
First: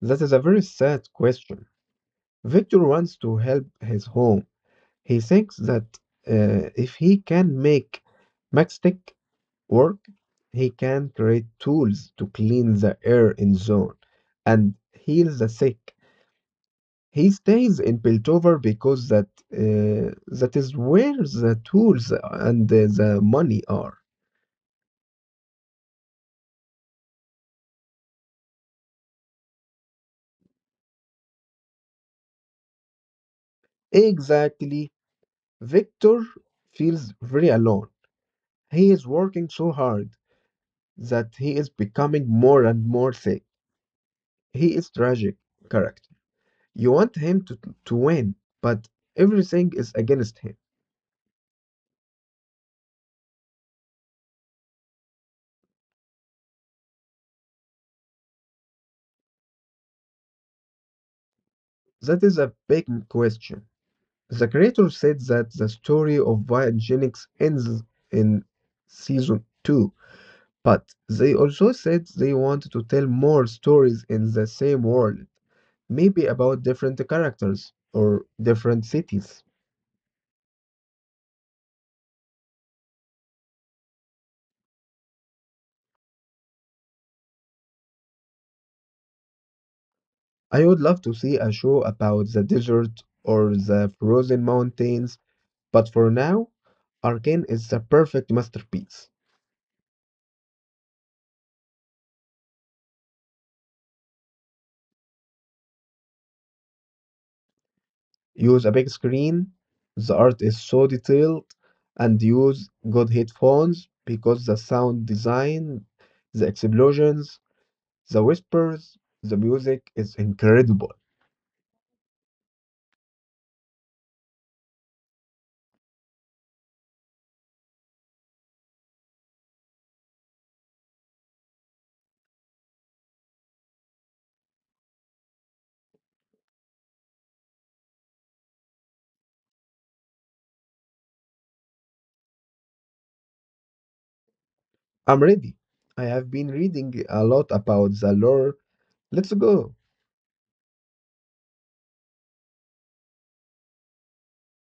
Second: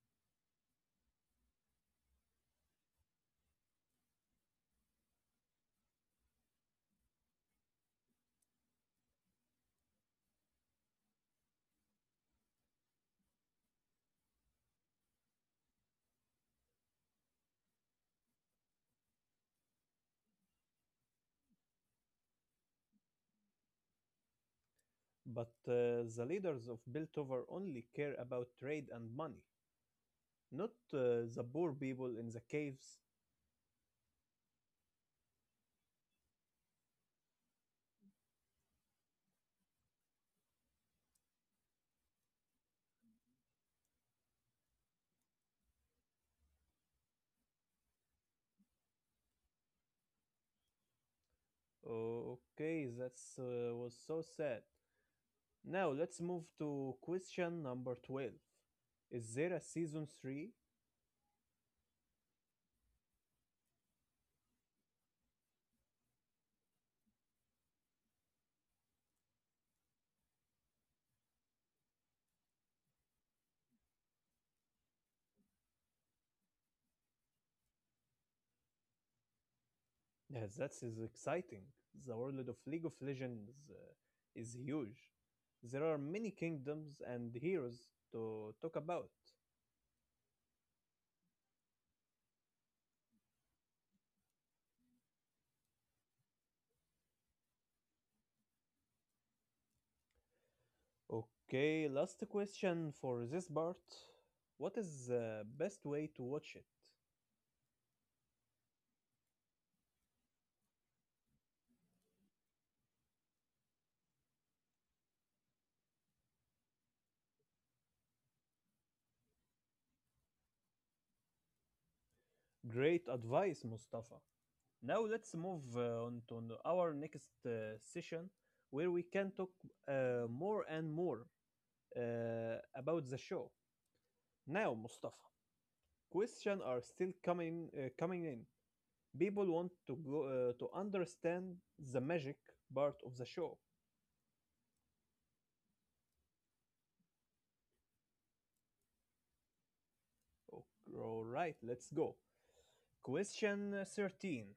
[SPEAKER 2] That is a very sad question. Victor wants to help his home. He thinks that if he can make Max stick, or he can create tools to clean the air in zone and heal the sick. He stays in Piltover because that is where the tools and the money are.
[SPEAKER 1] But the leaders of Biltover only care about trade and money, not the poor people in the caves.
[SPEAKER 2] Exactly. Victor feels very alone. He is working so hard that he is becoming more and more sick. He is tragic character. You want him to win, but everything is against him.
[SPEAKER 1] Okay, that was so sad. Now let's move to question number 12. Is there a season 3?
[SPEAKER 2] That is a big question. The creator said that the story of Viagenics ends in season 2, but they also said they wanted to tell more stories in the same world, maybe about different characters or different cities.
[SPEAKER 1] Yes, that is exciting. The world of League of Legends is huge. There are many kingdoms and heroes to talk about.
[SPEAKER 2] I would love to see a show about the desert or the frozen mountains, but for now, Arcane is the perfect masterpiece.
[SPEAKER 1] Okay, last question for this part. What is the best way to watch it?
[SPEAKER 2] Use a big screen. The art is so detailed and use good headphones because the sound design, the explosions, the whispers, the music is incredible.
[SPEAKER 1] Great advice, Mustafa. Now let's move on to our next session where we can talk more and more about the show. Now, Mustafa, questions are still coming in. People want to go to understand the magic part of the show.
[SPEAKER 2] I'm ready. I have been reading a lot about the lore. Let's go.
[SPEAKER 1] O- All right, let's go. Question 13.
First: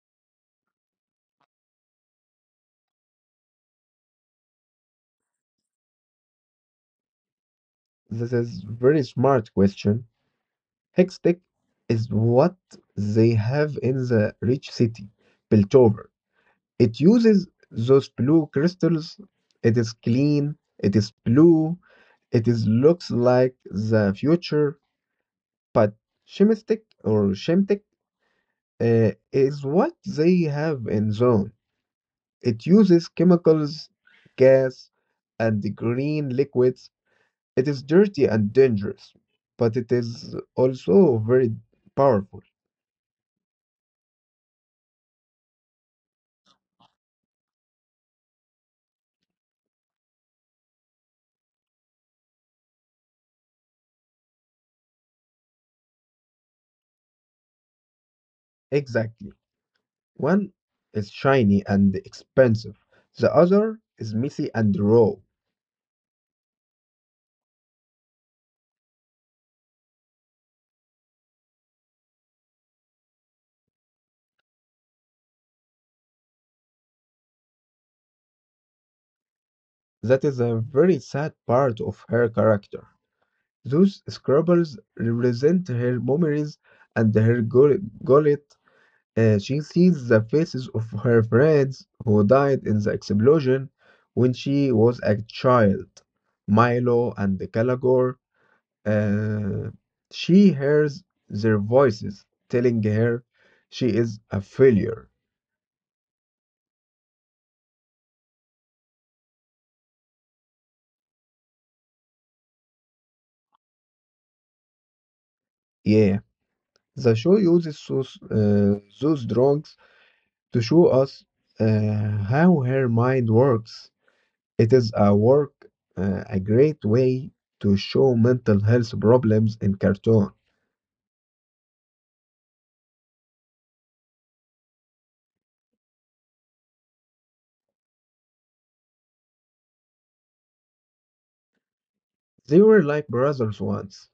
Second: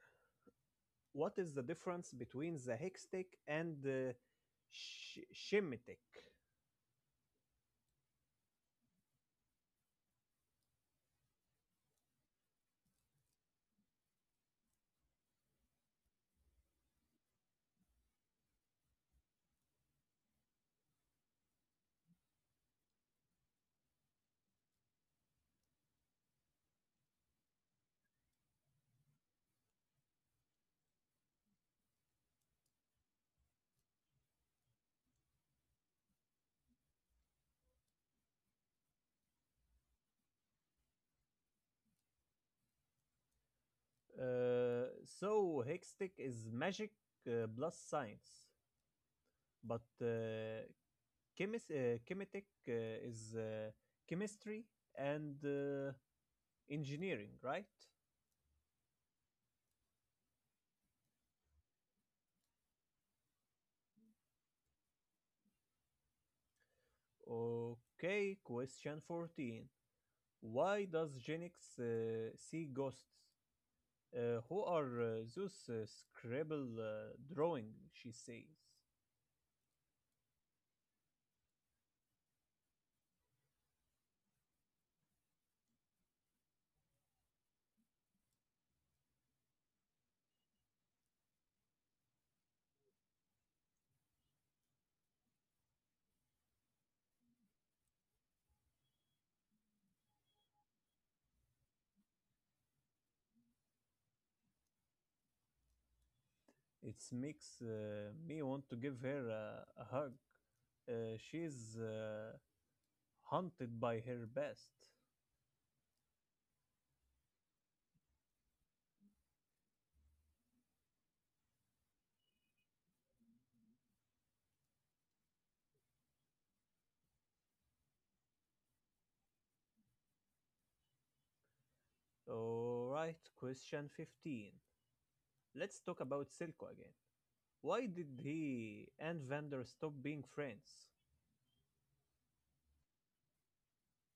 [SPEAKER 1] What is the difference between the Hextech and the Shemtech?
[SPEAKER 2] This is very smart question. Hextech is what they have in the rich city, built. It uses those blue crystals. It is clean. It is blue. It is looks like the future, but Shemtech or Shemtech is what they have in zone. It uses chemicals, gas, and the green liquids. It is dirty and dangerous, but it is also very powerful.
[SPEAKER 1] So Hextech is magic plus science, but Chemetech is chemistry and engineering, right?
[SPEAKER 2] Exactly. One is shiny and expensive. The other is messy and raw.
[SPEAKER 1] Okay, question 14. Why does Genix see ghosts? Who are those scribble drawing? She says.
[SPEAKER 2] That is a very sad part of her character. Those scribbles represent her memories and her gullet. She sees the faces of her friends who died in the explosion when she was a child, Milo and Calagor. Uh, she hears their voices telling her she is a failure.
[SPEAKER 1] It makes me want to give her a hug. She's haunted by her best.
[SPEAKER 2] Yeah, the show uses those drawings to show us how her mind works. It is a a great way to show mental health problems in cartoon.
[SPEAKER 1] Alright, question 15. Let's talk about Silco again. Why did he and Vander stop being friends?
[SPEAKER 2] They were like brothers once.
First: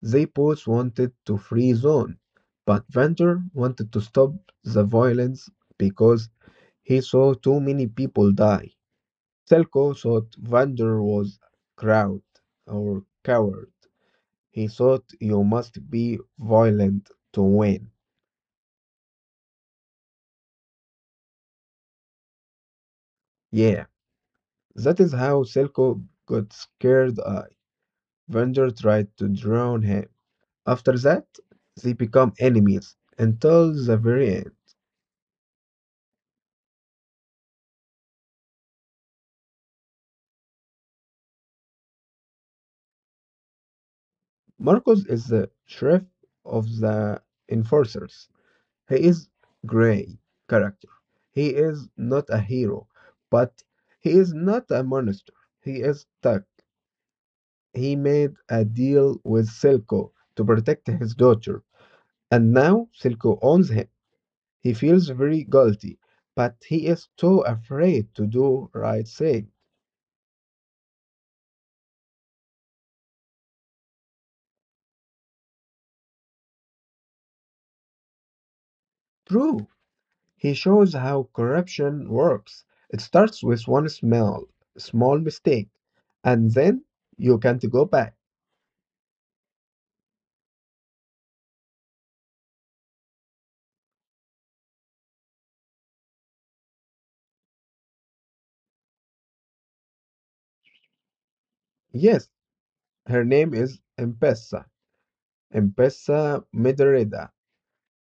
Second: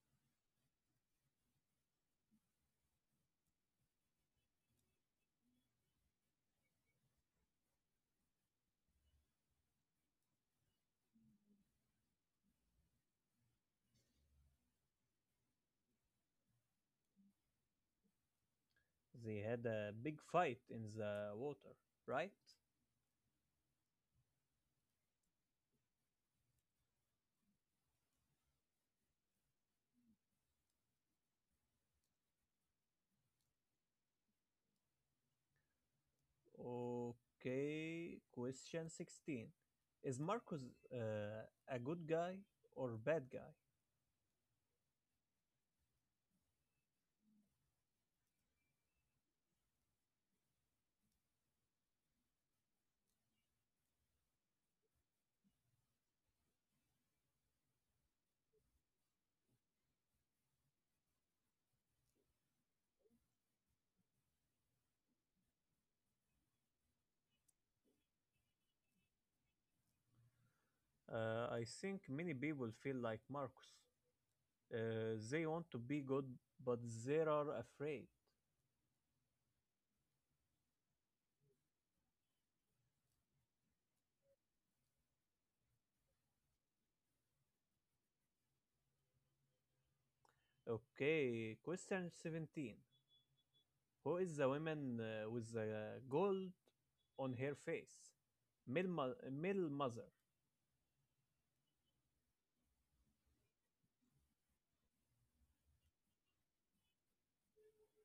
[SPEAKER 2] They both wanted to free Zone, but Vander wanted to stop the violence because he saw too many people die. Selko thought Vander was crowd or coward. He thought you must be violent to win.
[SPEAKER 1] They had a big fight in the water, right?
[SPEAKER 2] Yeah, that is how Silco got scared. Vander tried to drown him. After that, they become enemies until the very end.
[SPEAKER 1] Okay, question 16. Is Marcus a good guy or bad guy?
[SPEAKER 2] Marcos is the sheriff of the enforcers. He is gray character. He is not a hero, but he is not a monster. He is stuck. He made a deal with Silco to protect his daughter, and now Silco owns him. He feels very guilty, but he is too afraid to do right thing.
[SPEAKER 1] I think many people feel like Marcus. They want to be good, but they are afraid.
[SPEAKER 2] True, he shows how corruption works. It starts with one small mistake, and then you can't go back.
[SPEAKER 1] Okay, question 17. Who is the woman with the gold on her face? Mil Mother.
[SPEAKER 2] Yes, her name is Empesa, Empesa Medreda.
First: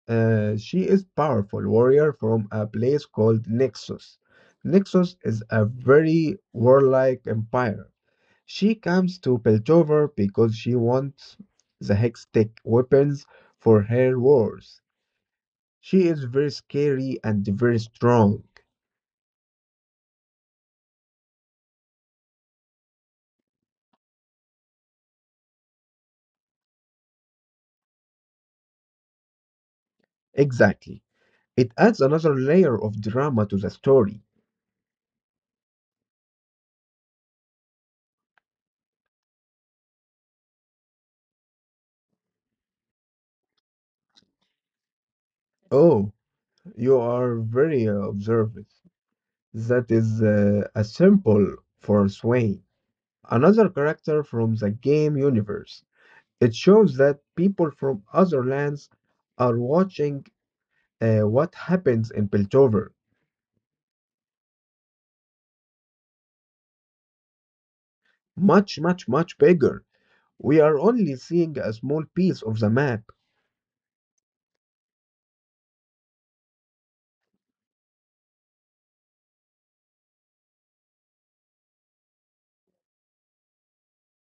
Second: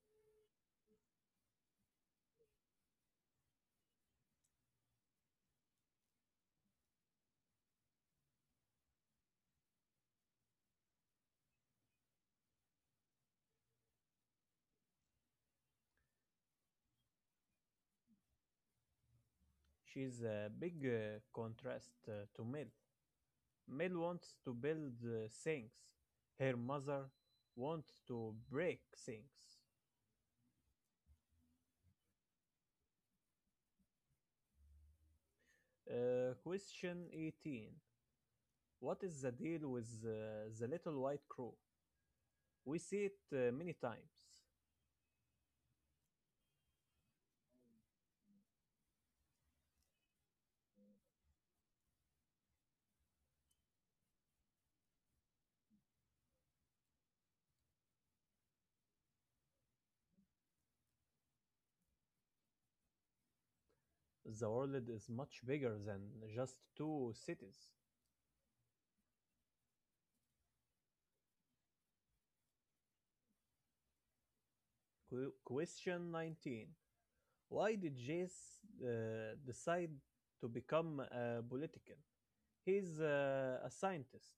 [SPEAKER 2] She is powerful warrior from a place called Nexus. Nexus is a very warlike empire. She comes to Piltover because she wants the Hextech weapons for her wars. She is very scary and very strong.
[SPEAKER 1] She's a big contrast to Mil. Mel wants to build things. Her mother wants to break things.
[SPEAKER 2] Exactly. It adds another layer of drama to the story.
[SPEAKER 1] Question 18. What is the deal with the little white crow? We see it many times.
[SPEAKER 2] Oh, you are very observant. That is a sample for Swain, another character from the game universe. It shows that people from other lands are watching what happens in Piltover.
[SPEAKER 1] The world is much bigger than just two cities.
[SPEAKER 2] Much, much, much bigger. We are only seeing a small piece of the map.
[SPEAKER 1] Question 19. Why did Jace decide to become a politician? He's a scientist.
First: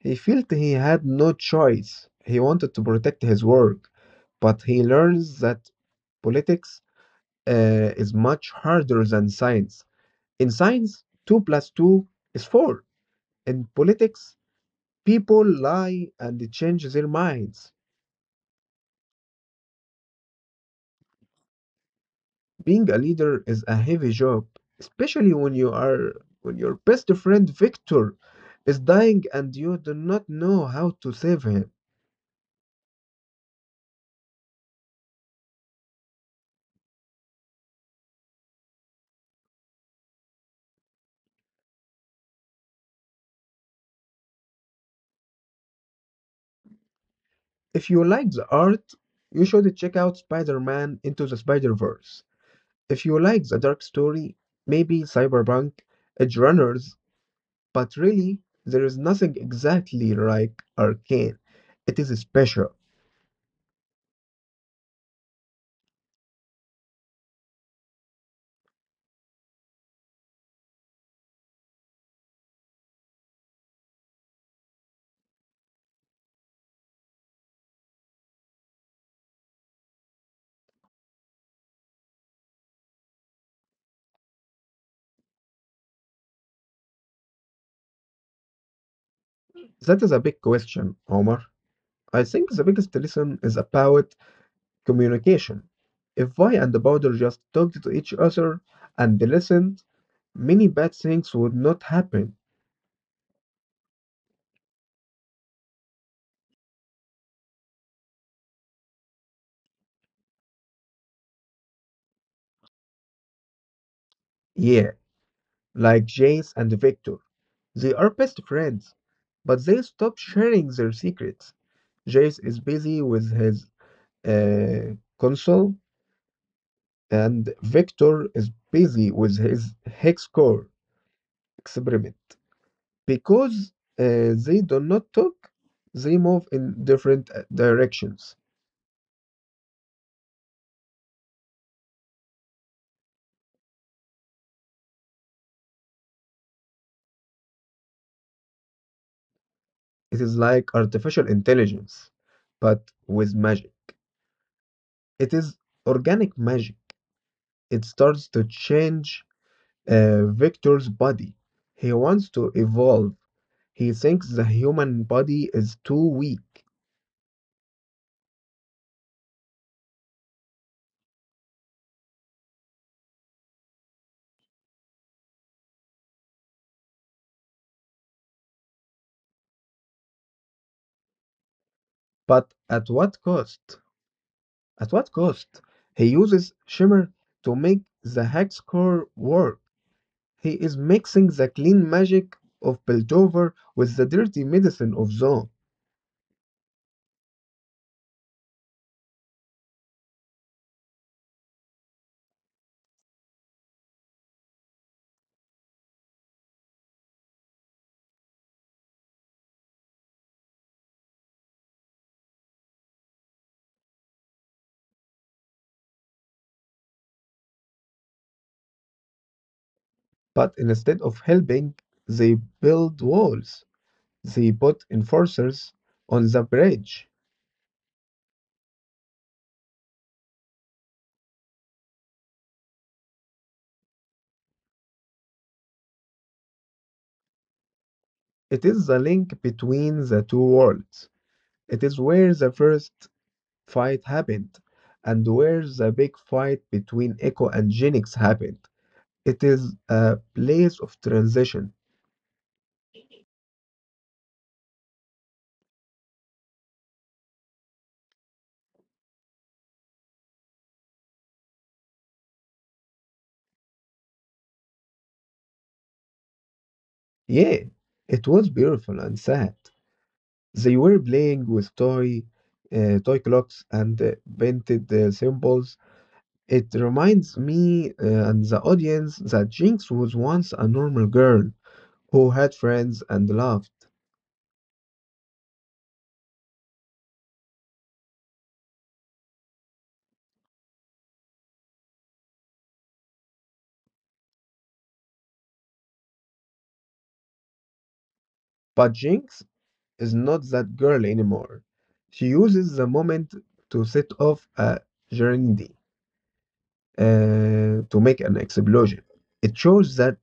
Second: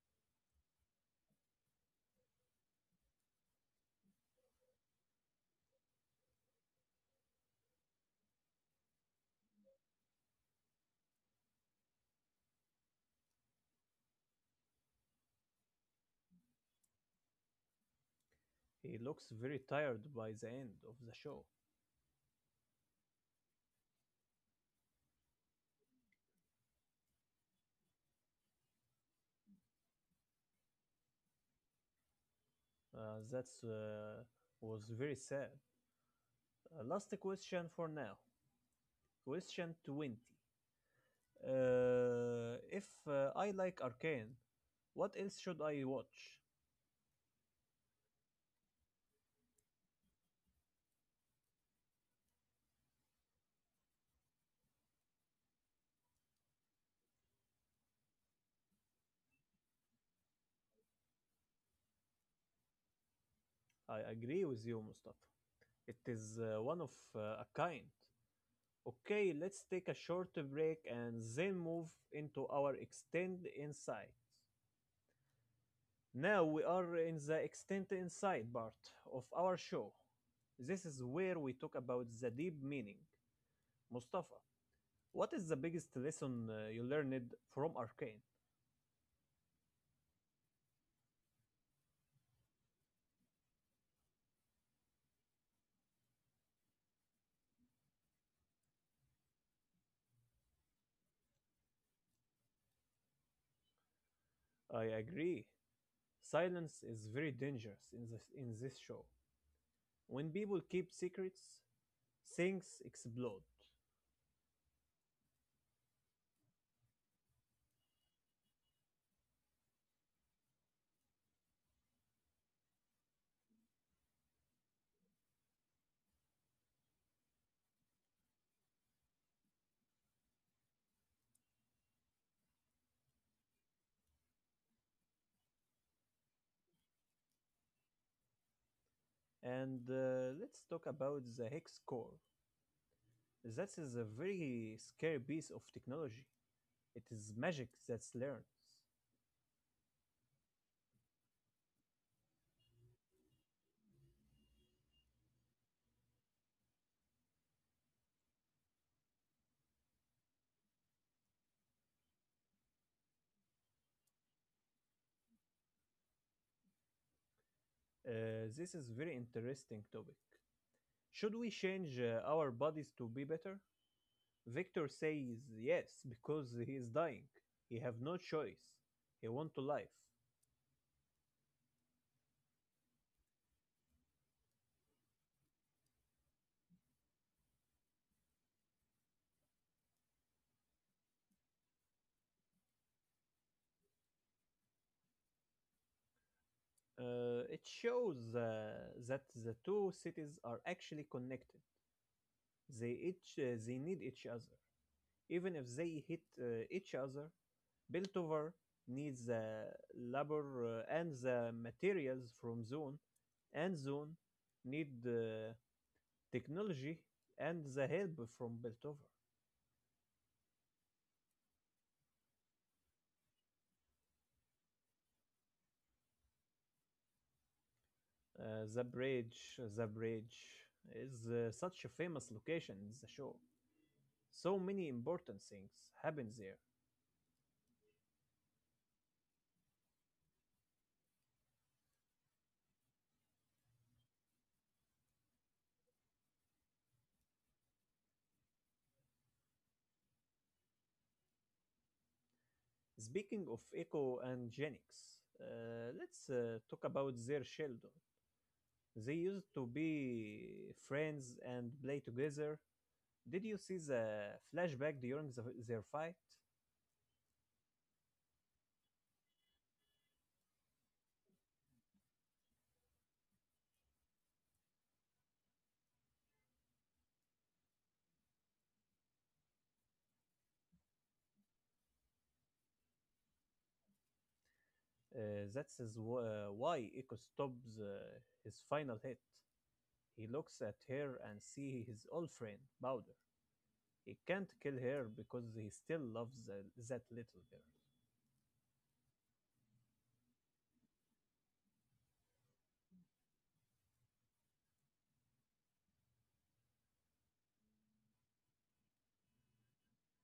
[SPEAKER 2] He felt he had no choice. He wanted to protect his work, but he learns that politics is much harder than science. In science, 2 plus 2 is 4. In politics, people lie and change their minds.
[SPEAKER 1] He looks very tired by the end of the show.
[SPEAKER 2] Being a leader is a heavy job, especially when you are when your best friend Victor is dying and you do not know how to save him.
[SPEAKER 1] That was very sad. Last question for now. Question 20. If I like Arcane, what else should I watch?
[SPEAKER 2] If you like the art, you should check out Spider-Man Into the Spider-Verse. If you like the dark story, maybe Cyberpunk, Edge Runners, but really there is nothing exactly like Arcane. It is special.
[SPEAKER 1] I agree with you, Mustafa. It is one of a kind. Okay, let's take a short break and then move into our extend inside. Now we are in the extend inside part of our show. This is where we talk about the deep meaning. Mustafa, what is the biggest lesson you learned from Arcane?
[SPEAKER 2] That is a big question, Omar. I think the biggest lesson is about communication. If Vi and the Powder just talked to each other and listened, many bad things would not happen.
[SPEAKER 1] I agree. Silence is very dangerous in this show. When people keep secrets, things explode.
[SPEAKER 2] Yeah, like Jace and Victor. They are best friends, but they stop sharing their secrets. Jace is busy with his console, and Victor is busy with his hex core experiment. Because they do not talk, they move in different directions.
[SPEAKER 1] And let's talk about the hex core. That is a very scary piece of technology. It is magic that learns.
[SPEAKER 2] It is like artificial intelligence, but with magic. It is organic magic. It starts to change Victor's body. He wants to evolve. He thinks the human body is too weak,
[SPEAKER 1] This is very interesting topic. Should we change our bodies to be better? Victor says yes because he is dying. He have no choice. He want to life.
[SPEAKER 2] but at what cost? At what cost? He uses Shimmer to make the hex core work. He is mixing the clean magic of Piltover with the dirty medicine of Zone.
[SPEAKER 1] It shows that the two cities are actually connected. They need each other. Even if they hit each other, Beltover needs the labor and the materials from Zone, and Zone need the technology and the help from Beltover.
[SPEAKER 2] But instead of helping, they build walls. They put enforcers on the bridge.
[SPEAKER 1] The bridge is such a famous location in the show. So many important things happen there.
[SPEAKER 2] It is the link between the two worlds. It is where the first fight happened and where the big fight between Echo and Genix happened. It is a place of transition.
[SPEAKER 1] Speaking of Echo and Genix, let's talk about their children. They used to be friends and play together. Did you see the flashback during their fight?
[SPEAKER 2] Yeah, it was beautiful and sad. They were playing with toy clocks and painted symbols. It reminds me and the audience that Jinx was once a normal girl who had friends and loved.
[SPEAKER 1] Why Echo stops his final hit. He looks at her and sees his old friend, Bowder. He can't kill her because he still loves that little girl.
[SPEAKER 2] But Jinx is not that girl anymore. She uses the moment to set off a journey uh, to make an explosion. It shows that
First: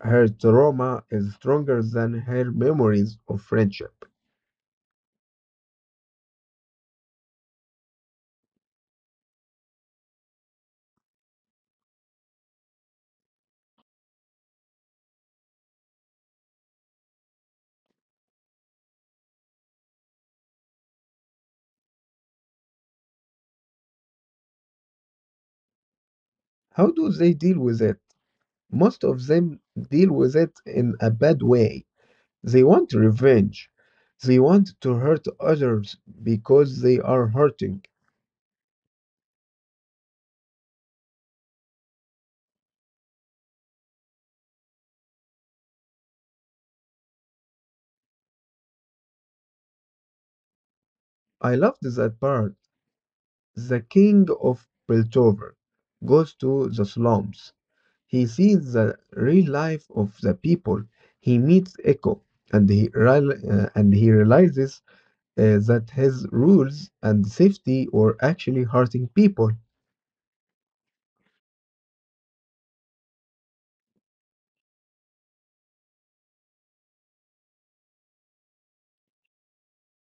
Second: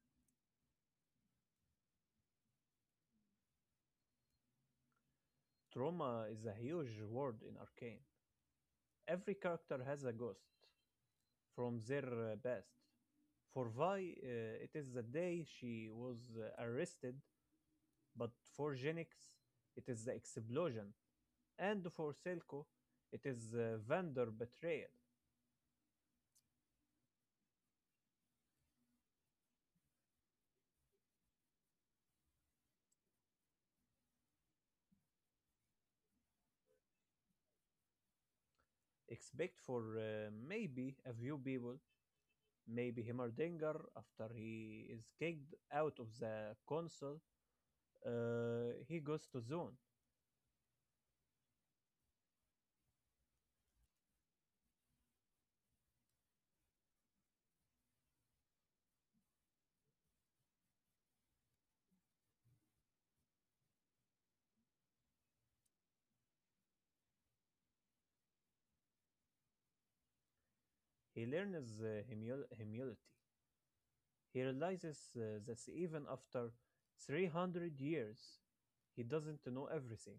[SPEAKER 2] her trauma is stronger than her memories of friendship.
[SPEAKER 1] Trauma is a huge word in Arcane. Every character has a ghost from their past. For Vi, it is the day she was arrested, but for Genix, it is the explosion. And for Selco, it is vendor betrayal.
[SPEAKER 2] How do they deal with it? Most of them deal with it in a bad way. They want revenge. They want to hurt others because they are hurting.
[SPEAKER 1] Expect for maybe a few people, maybe Himmerdinger, after he is kicked out of the console, he goes to Zone.
[SPEAKER 2] I loved that part. The king of Piltover goes to the slums. He sees the real life of the people. He meets Echo and he realizes that his rules and safety were actually hurting people.
[SPEAKER 1] He learns humility. He realizes that even after 300 years, he doesn't know everything.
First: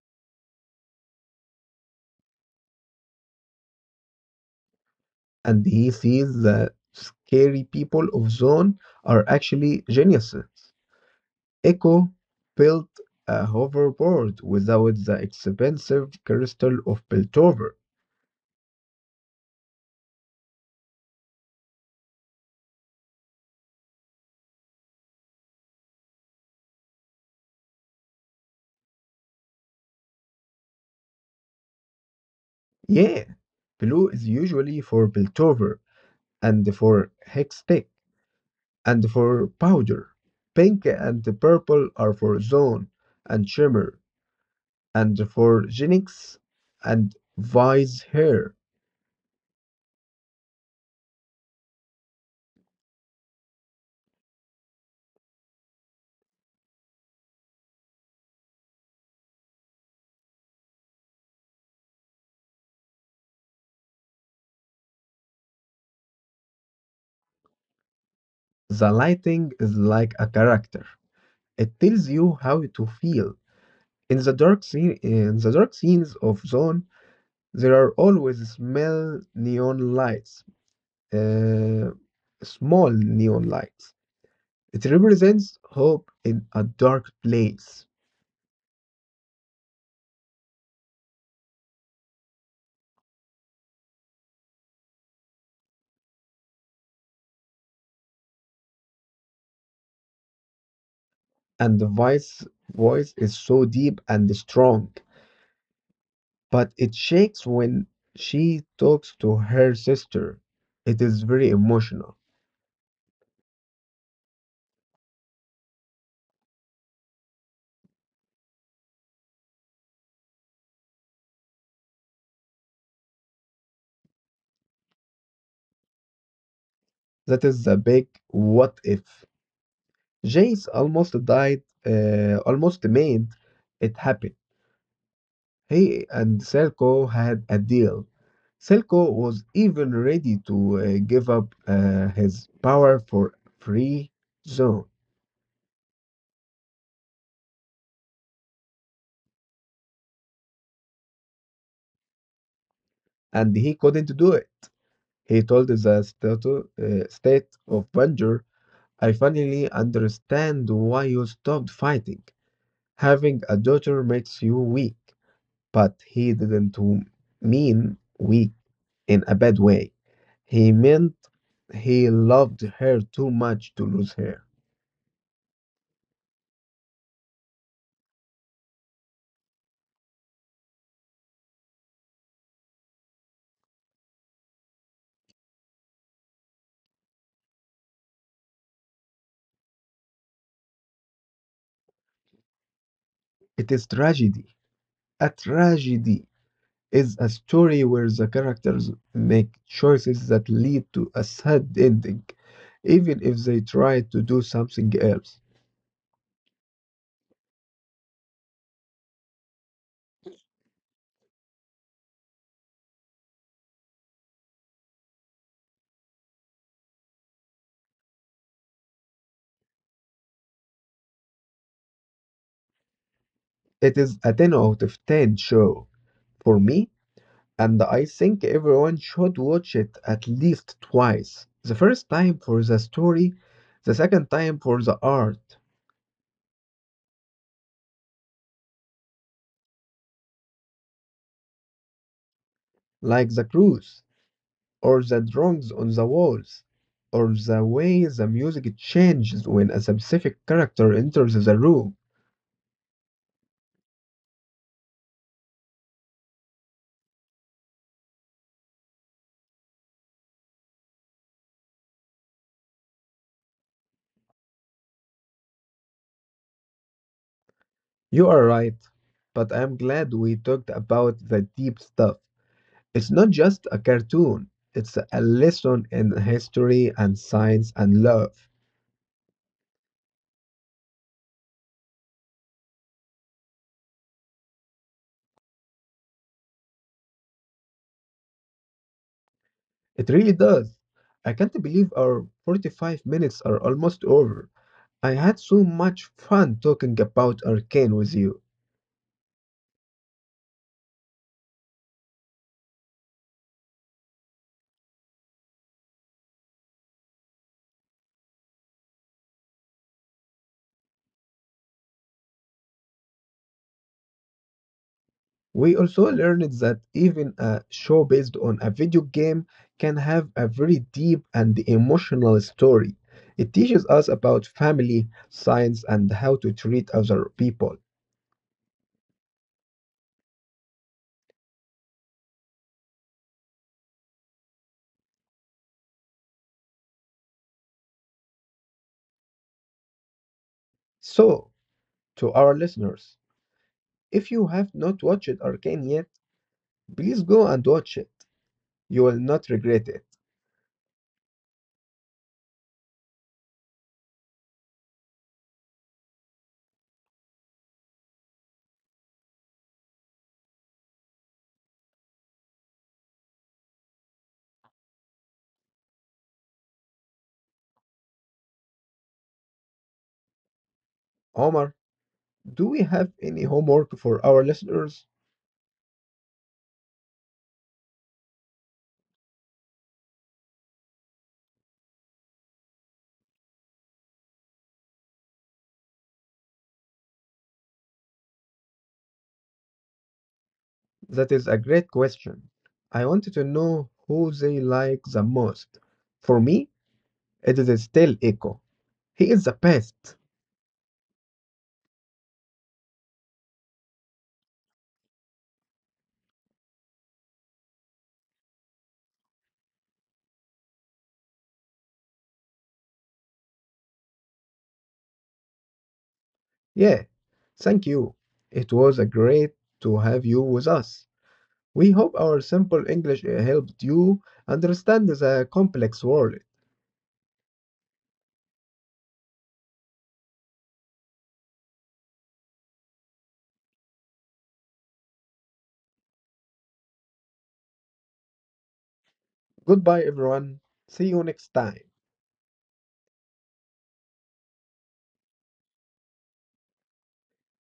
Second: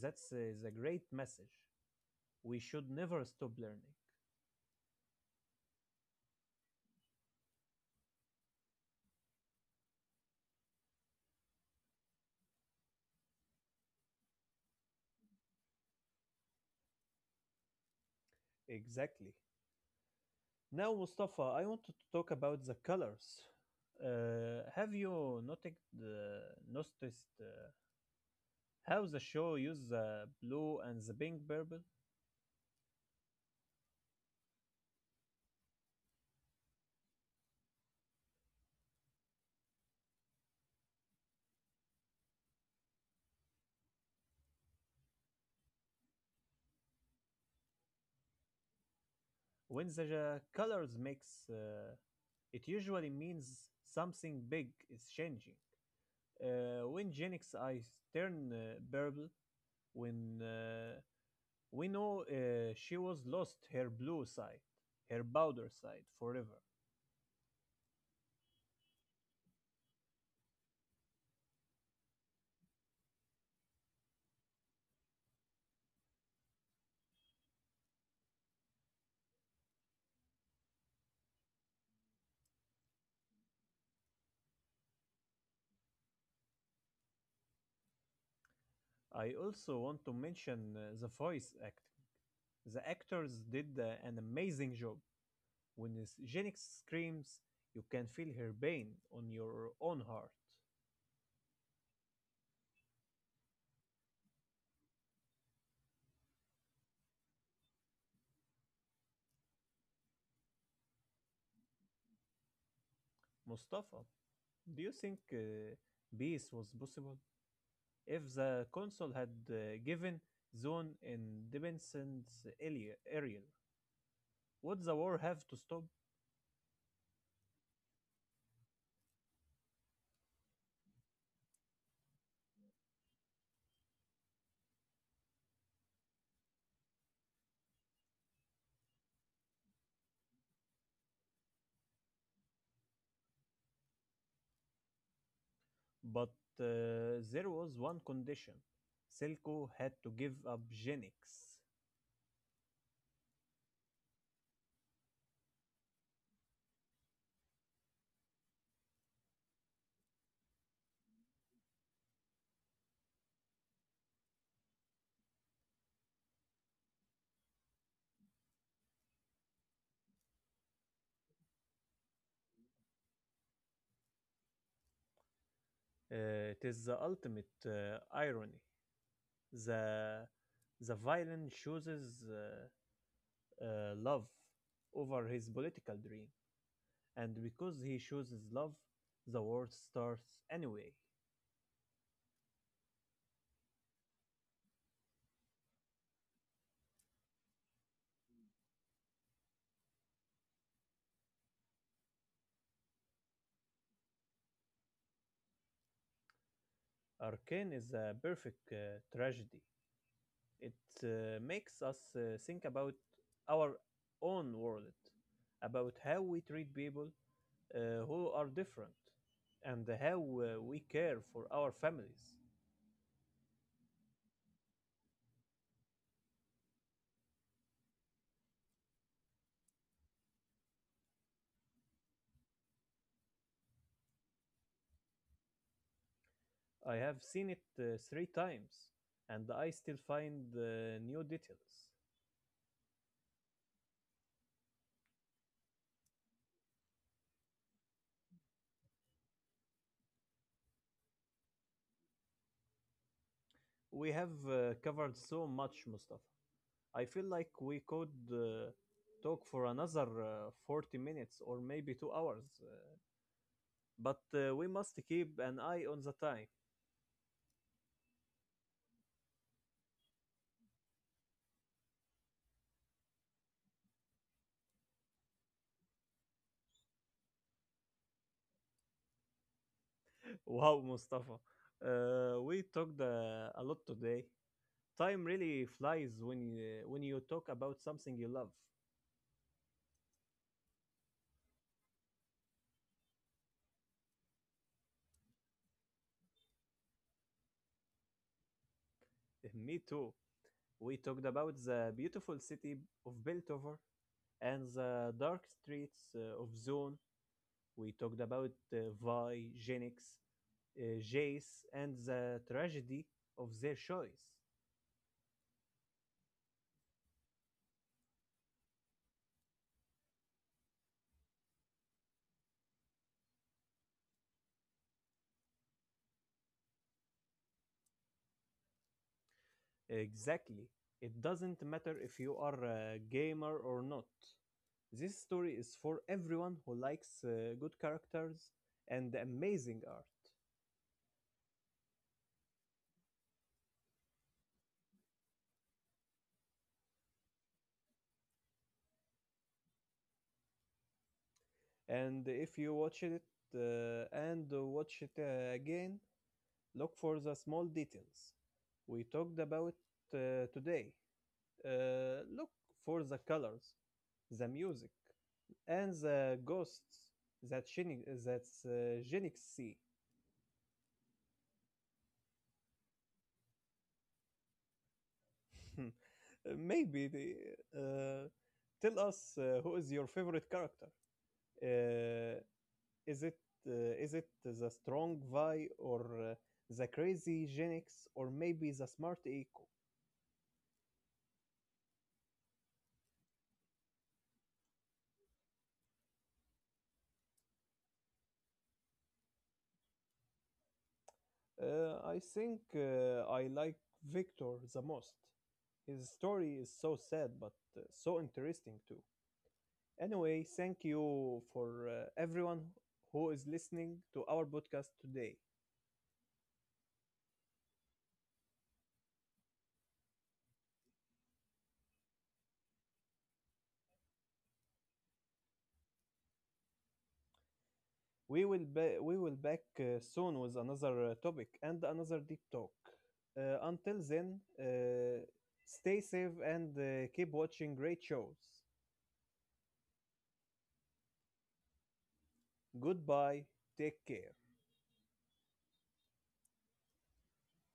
[SPEAKER 1] That's the great message. We should never stop learning.
[SPEAKER 2] And he sees the scary people of Zone are actually geniuses. Echo built a hoverboard without the expensive crystal of Piltover.
[SPEAKER 1] Exactly. Now, Mustafa, I wanted to talk about the colors. Have you noticed how the show uses the blue and the pink purple?
[SPEAKER 2] Yeah, blue is usually for Piltover and for Hextech and for Powder. Pink and purple are for Zone and Shimmer and for Genix and Vice Hair.
[SPEAKER 1] When the colors mix, it usually means something big is changing. When Jenix eyes turn purple, when we know she was lost her blue side, her powder side forever.
[SPEAKER 2] The lighting is like a character. It tells you how to feel. In the dark scenes of Zone, there are always uh, small neon lights. It represents hope in a dark place,
[SPEAKER 1] I also want to mention the voice acting. The actors did an amazing job. When Jenix screams, you can feel her pain on your own heart.
[SPEAKER 2] and the wife's voice is so deep and strong, but it shakes when she talks to her sister. It is very emotional.
[SPEAKER 1] Mustafa, do you think peace was possible if the council had given zone independence earlier? Would the war have to stop?
[SPEAKER 2] That is the big what if. Jace almost made it happen. He and Selko had a deal. Selko was even ready to give up his power for free zone,
[SPEAKER 1] But there was one condition. Silco had to give up Genix.
[SPEAKER 2] and he couldn't do it. He told the state of Banjur, I finally understand why you stopped fighting. Having a daughter makes you weak, but he didn't w- mean weak in a bad way. He meant he loved her too much to lose her.
[SPEAKER 1] It is the ultimate irony. The the villain chooses love over his political dream, and because he chooses love, the war starts anyway.
[SPEAKER 2] It is tragedy. A tragedy is a story where the characters make choices that lead to a sad ending, even if they try to do something else.
[SPEAKER 1] Arcane is a perfect tragedy. It makes us think about our own world, about how we treat people who are different, and how we care for our families.
[SPEAKER 2] It is a 10 out of 10 show for me and I think everyone should watch it at least twice. The first time for the story, the second time for the art,
[SPEAKER 1] I have seen it three times, and I still find new details.
[SPEAKER 2] like the cruise, or the drawings on the walls, or the way the music changes when a specific character enters the room.
[SPEAKER 1] We have covered so much, Mustafa. I feel like we could talk for another 40 minutes or maybe 2 hours, but we must keep an eye on the time.
[SPEAKER 2] You are right, but I am glad we talked about the deep stuff. It's not just a cartoon, it's a lesson in history and science and love.
[SPEAKER 1] Wow, Mustafa. We talked a lot today. Time really flies when when you talk about something you love.
[SPEAKER 2] It really does. I can't believe our 45 minutes are almost over. I had so much fun talking about Arcane with you.
[SPEAKER 1] Me too. We talked about the beautiful city of Beltover and the dark streets of Zone. We talked about Vi, Genix, Jace, and the tragedy of their choice.
[SPEAKER 2] We also learned that even a show based on a video game can have a very deep and emotional story. It teaches us about family, science, and how to treat other people.
[SPEAKER 1] Exactly. It doesn't matter if you are a gamer or not. This story is for everyone who likes good characters and amazing art.
[SPEAKER 2] So, to our listeners, if you have not watched Arcane yet, please go and watch it. You will not regret it.
[SPEAKER 1] And if you watch it and watch it again, look for the small details we talked about today. Look for the colors, the music, and the ghosts that Genix see.
[SPEAKER 2] Omar, do we have any homework for our listeners?
[SPEAKER 1] Maybe they, uh, tell us who is your favorite character. Uh, is it uh, is it the strong Vi or uh, the crazy Genix or maybe the smart Eco?
[SPEAKER 2] That is a great question. I wanted to know who they like the most. For me, it is still Echo. He is the best.
[SPEAKER 1] I think I like Victor the most. His story is so sad but so interesting too. Anyway, thank you for everyone who is listening to our podcast today.
[SPEAKER 2] Yeah, thank you. It was a great to have you with us. We hope our simple English helped you understand the complex world.
[SPEAKER 1] We will back soon with another topic and another deep talk. Until then, stay safe and keep watching great shows.
[SPEAKER 2] Goodbye, everyone. See you next time.
[SPEAKER 1] Goodbye. Take care.